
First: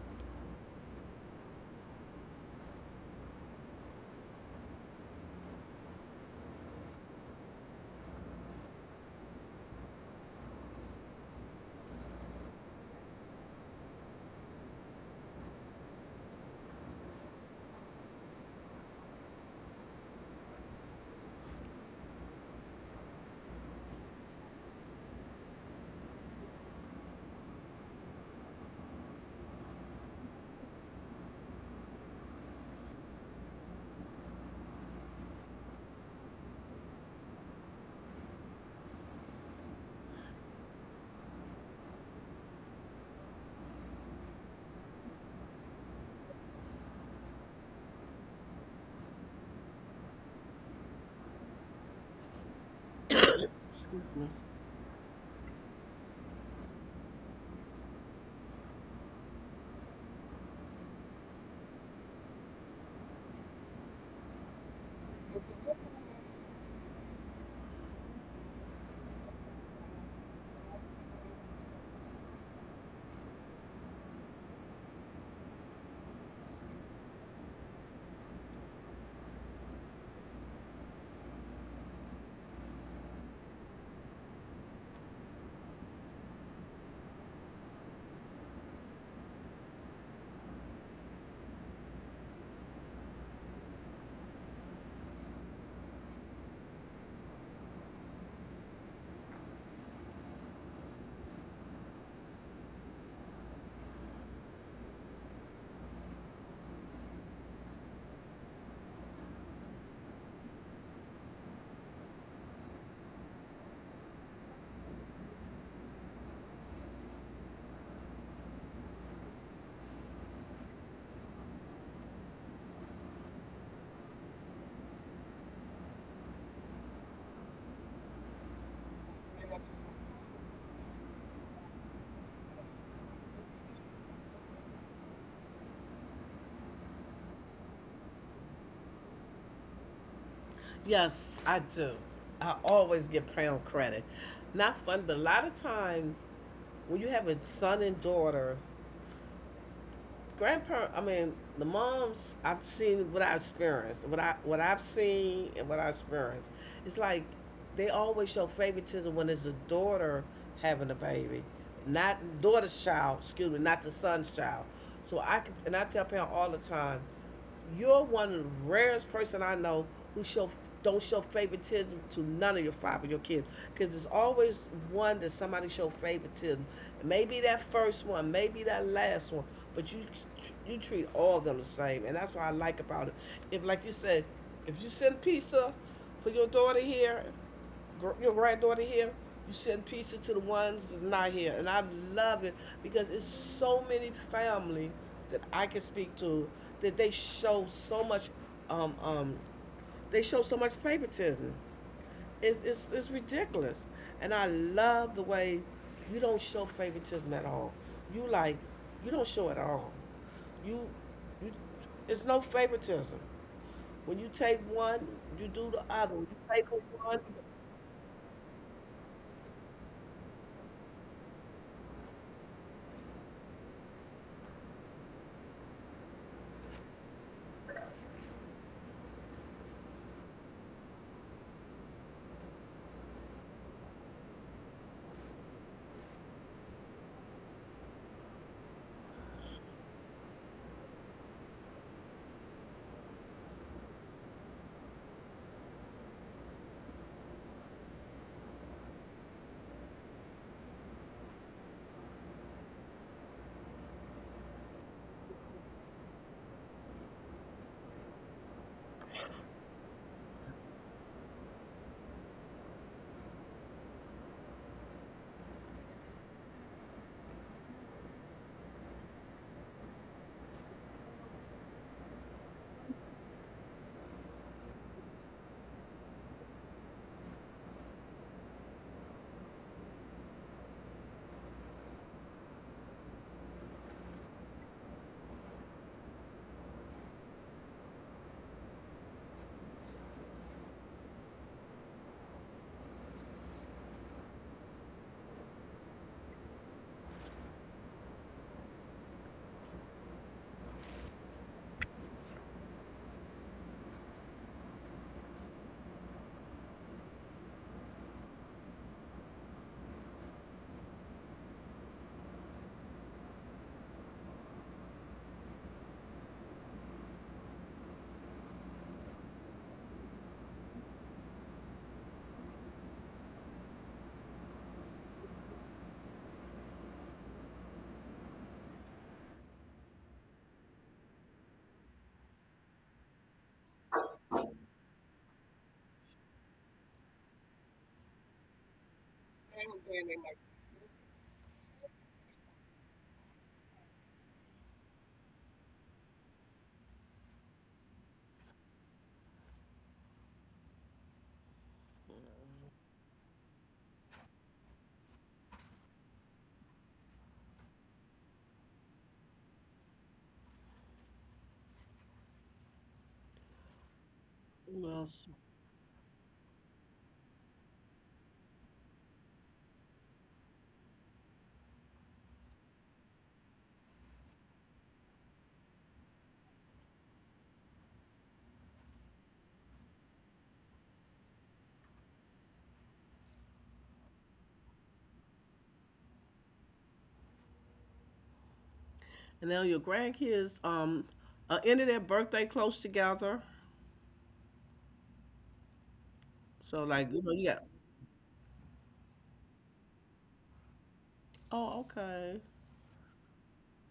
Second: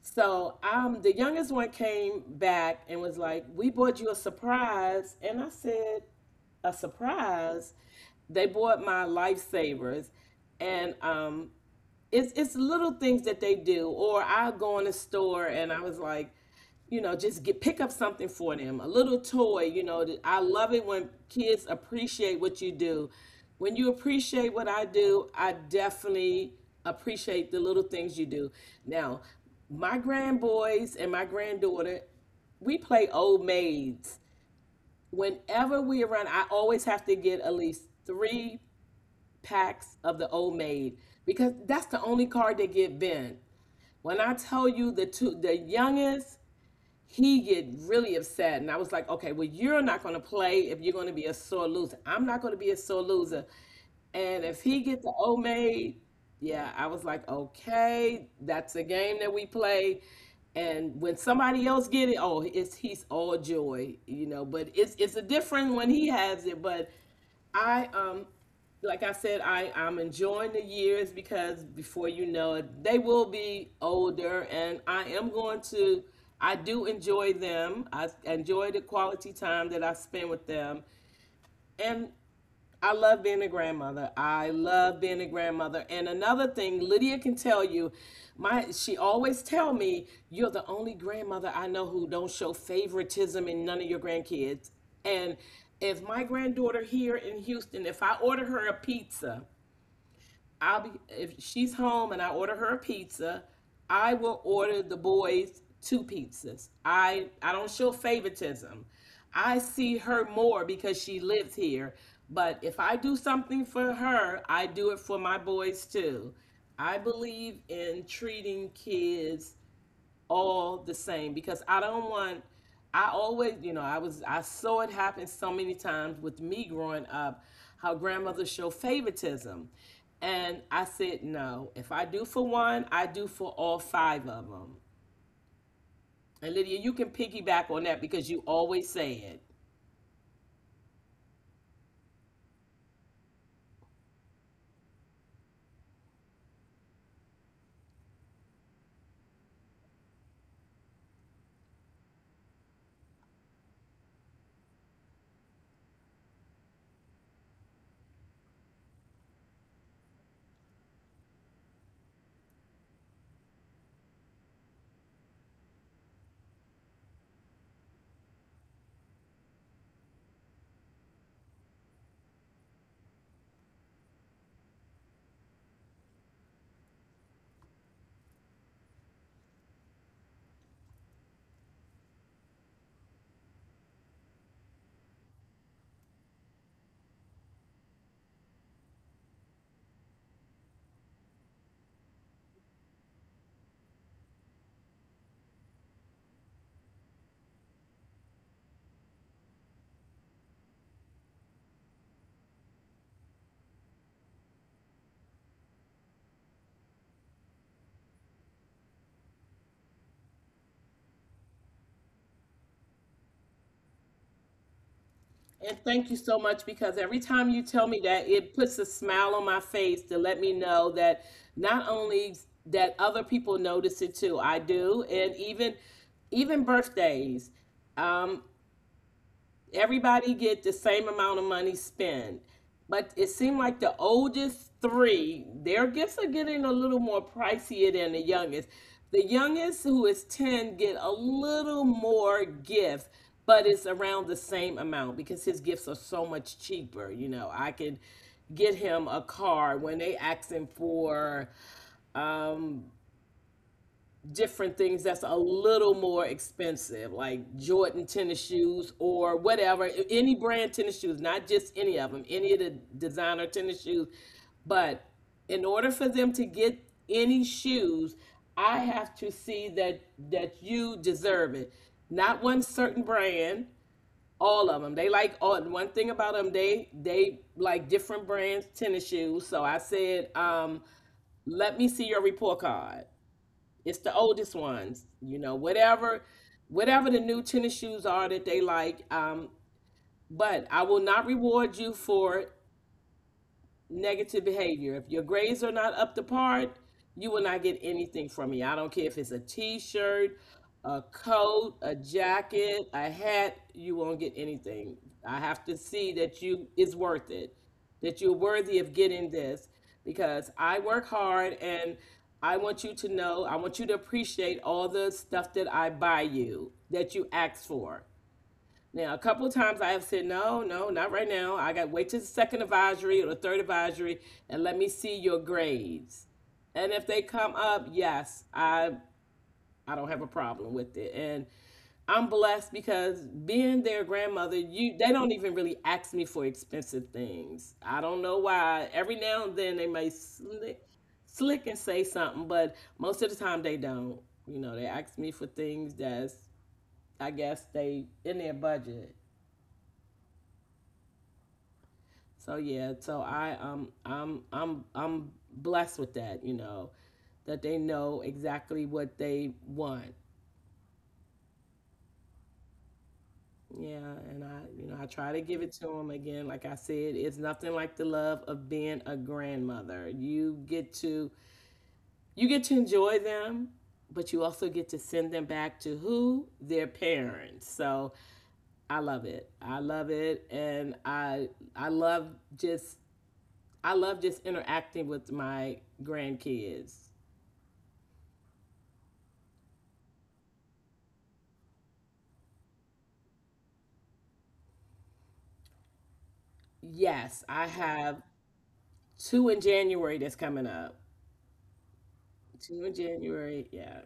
Speaker 1: So the youngest one came back and was like, "We bought you a surprise," and I said, "A surprise?" They bought my lifesavers, and it's little things that they do. Or I go in a store and I was like, you know, just get, pick up something for them, a little toy. You know, I love it when kids appreciate what you do. When you appreciate what I do, I definitely appreciate the little things you do. Now, my grandboys and my granddaughter, we play old maids. Whenever we are around, I always have to get at least three packs of the old maid because that's the only card they get bent. When I tell you the two, the youngest, he get really upset, and I was like, okay, well, you're not gonna play if you're gonna be a sore loser. I'm not gonna be a sore loser, and if he gets the old maid, yeah, I was like, okay, that's a game that we play. And when somebody else get it, oh, it's he's all joy, you know. But it's a different when he has it. But I like I said, I'm enjoying the years because before you know it, they will be older, and I am going to, I do enjoy them. I enjoy the quality time that I spend with them. And I love being a grandmother. I love being a grandmother. And another thing, Lydia can tell you, my, she always tell me, you're the only grandmother I know who don't show favoritism in none of your grandkids. And if my granddaughter here in Houston, if I order her a pizza, I'll be, if she's home and I order her a pizza, I will order the boys two pizzas. I don't show favoritism. I see her more because she lives here, but if I do something for her, I do it for my boys too. I believe in treating kids all the same because I don't want, I always, you know, I was, I saw it happen so many times with me growing up how grandmothers show favoritism. And I said, no, if I do for one, I do for all five of them. And Lydia, you can piggyback on that because you always say it.
Speaker 2: Yes, I do. I always give Crown credit. Not fun, but a lot of time when you have a son and daughter, grandparent. I mean, the moms. I've seen what I experienced, what I've seen, and what I experienced. It's like they always show favoritism when it's a daughter having a baby, not daughter's child. Excuse me, not the son's child. So I can, and I tell parents all the time you're one of the rarest person I know who show don't show favoritism to none of your five of your kids because there's always one that somebody show favoritism. Maybe that first one, maybe that last one, but you treat all of them the same, and that's what I like about it. If like you said, if you send pizza for your daughter here your granddaughter here, you send pieces to the ones that's not here. And I love it because it's so many family that I can speak to that they show so much um, um, they show so much favoritism. It's ridiculous. And I love the way you don't show favoritism at all. You like you don't show it at all. You you it's no favoritism. When you take one, you do the
Speaker 1: And
Speaker 2: other. When
Speaker 1: thank you
Speaker 2: you
Speaker 1: so
Speaker 2: take from
Speaker 1: much because
Speaker 2: one, you
Speaker 1: every time you tell me that, it puts a smile on my face to let me know that not only that other people notice it too. I do, and even, even birthdays. Um, everybody get the same amount of money spent. But it seemed like the oldest three, their gifts are getting a little more pricier than the youngest. The youngest, who is 10, get a little more gifts, but it's around the same amount because his gifts are so much cheaper. You know, I could get him a car when they asking for um, different things that's a little more expensive, like Jordan tennis shoes or whatever, any brand tennis shoes, not just any of them, any of the designer tennis shoes. But in order for them to get any shoes, I have to see that, that you deserve it. Not one certain brand, all of them. They like all. One thing about them, they like different brands tennis shoes. So I said, let me see your report card. It's the oldest ones, you know, whatever, whatever the new tennis shoes are that they like. But I will not reward you for negative behavior. If your grades are not up to par, you will not get anything from me. I don't care if it's a t-shirt, a coat, a jacket, a hat, you won't get anything. I have to see that you is worth it. That you're worthy of getting this because I work hard and I want you to know, I want you to appreciate all the stuff that I buy you, that you ask for. Now, a couple of times I have said, no, no, not right now. I got to wait till the second advisory or the third advisory and let me see your grades. And if they come up, yes, I don't have a problem with it. And I'm blessed because being their grandmother, you, they don't even really ask me for expensive things. I don't know why. Every now and
Speaker 2: do
Speaker 1: then they
Speaker 2: the
Speaker 1: may
Speaker 2: other.
Speaker 1: slick, slick and say something, but most of the time they don't. You know, they ask me for things that's, I guess they in their budget. So yeah, so I I'm blessed with that, you know, that they know exactly what they want. Yeah, and I, you know, I try
Speaker 2: Yes.
Speaker 1: to give it to them again. Like I said, it's nothing like the love of being a grandmother. You get to, you get to enjoy them, but you also get to send them back to who their parents. So I love it. I love it, and I love just, I love just interacting with my grandkids.
Speaker 2: And now your grandkids ended their birthday close together. So like you
Speaker 1: Yes,
Speaker 2: know you
Speaker 1: I
Speaker 2: got
Speaker 1: have two in January that's coming up.
Speaker 2: oh okay
Speaker 1: Two in January, yeah.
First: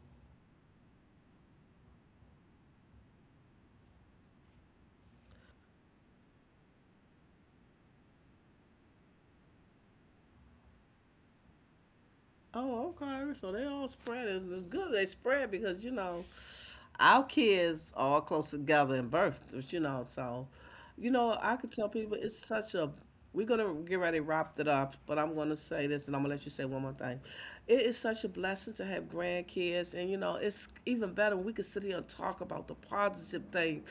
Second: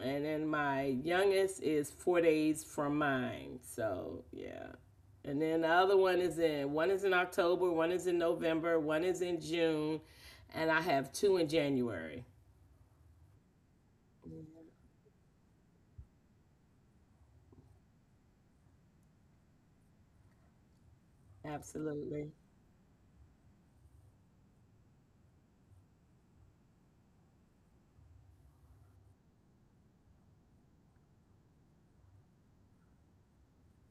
Speaker 1: And then my youngest is 4 days from mine. So, yeah. And then the other one is in October, one is in November, one is in June, and I have two in January.
Speaker 2: oh okay so they all spread it's
Speaker 1: Mhm.
Speaker 2: good they spread because you know our kids are all close together in birth you know so you know I could tell people
Speaker 1: Absolutely.
Speaker 2: it's such a we're gonna get ready to wrap it up but I'm gonna say this and I'm gonna let you say one more thing it is such a blessing to have grandkids and you know it's even better when we can sit here and talk about the positive thing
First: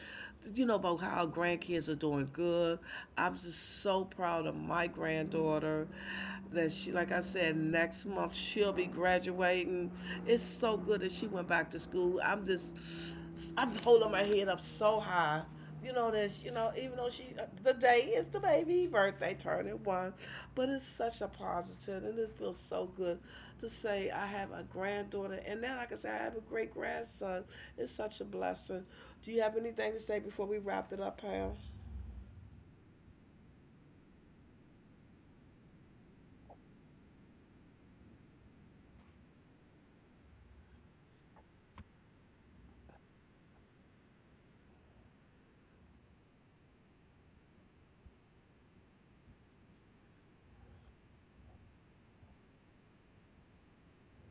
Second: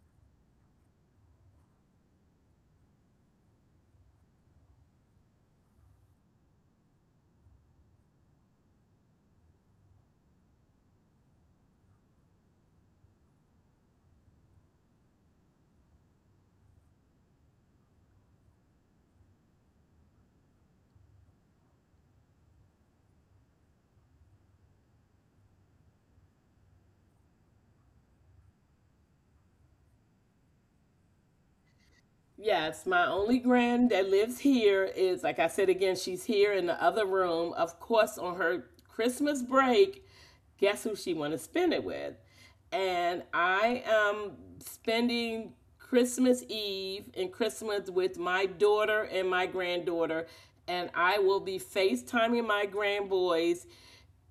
Speaker 2: you know, about how our grandkids are doing good. I'm just so proud of my granddaughter that she, like I said, next month she'll be graduating. It's so good that she went back to school. I'm just, I'm holding my head up so high you know this you know even though she the day is the baby birthday turning one but it's such a positive and it feels so good to say I have a granddaughter and now like I can say I have a great grandson it's such a blessing do you have anything to say before we wrap it up Pam
Speaker 1: Yes, my only grand that lives here is, like I said again, she's here in the other room. Of course, on her Christmas break, guess who she want to spend it with? And I am spending Christmas Eve and Christmas with my daughter and my granddaughter. And I will be FaceTiming my grandboys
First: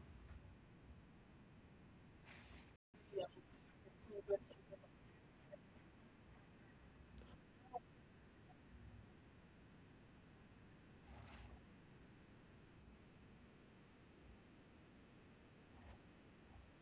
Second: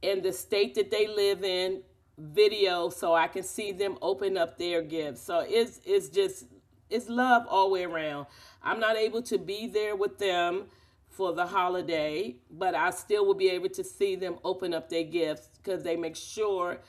Speaker 1: in the state that they live in, video so I can see them open up their gifts. So it's just, it's love all the way around. I'm not able to be there with them for the holiday, but I still will be able to see them open up their gifts because they make sure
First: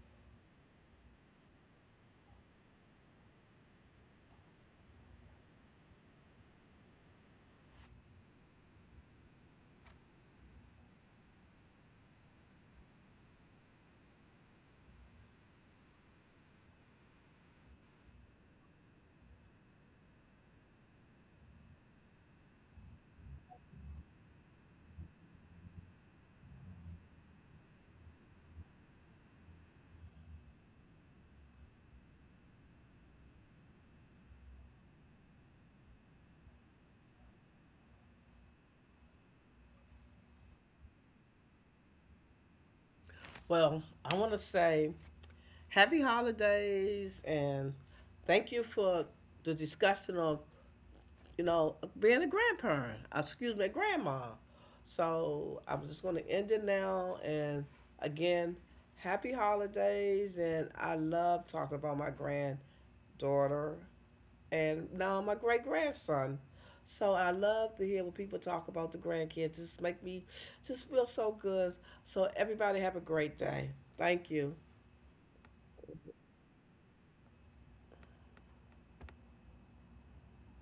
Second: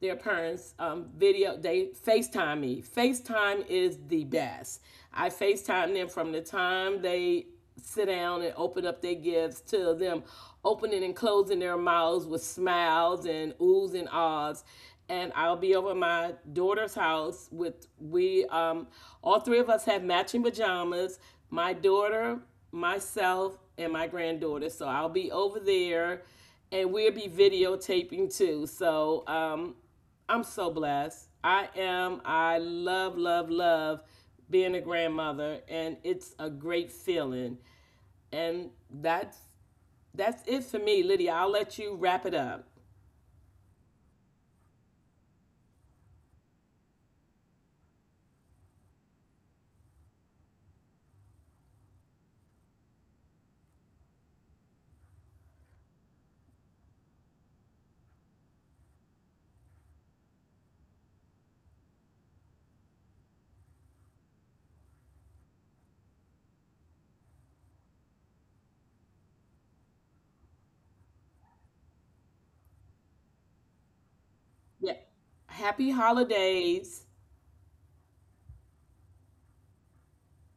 Speaker 1: their parents video, they FaceTime me. FaceTime is the best. I FaceTime them from the time they sit down and open up their gifts to them opening and closing their mouths with smiles and oohs and ahs. And I'll be over at my daughter's house with, we all three of us have matching pajamas, my daughter, myself, and my granddaughter. So I'll be over there, and we'll be videotaping too. So I'm so blessed. I am. I love, love, love being a grandmother, and it's a great feeling. And that's it for me, Lydia. I'll let you wrap it up.
Speaker 2: well I want to say happy holidays and thank you for the discussion of you know, being a grandparent, excuse me, grandma. So I'm just going to end it now. And again, happy holidays. And I love talking about my granddaughter and now my great grandson. So I love to hear when people talk about the grandkids. Just make me just feel so good. So everybody have a great day. Thank you.
Speaker 1: Yeah. Happy holidays.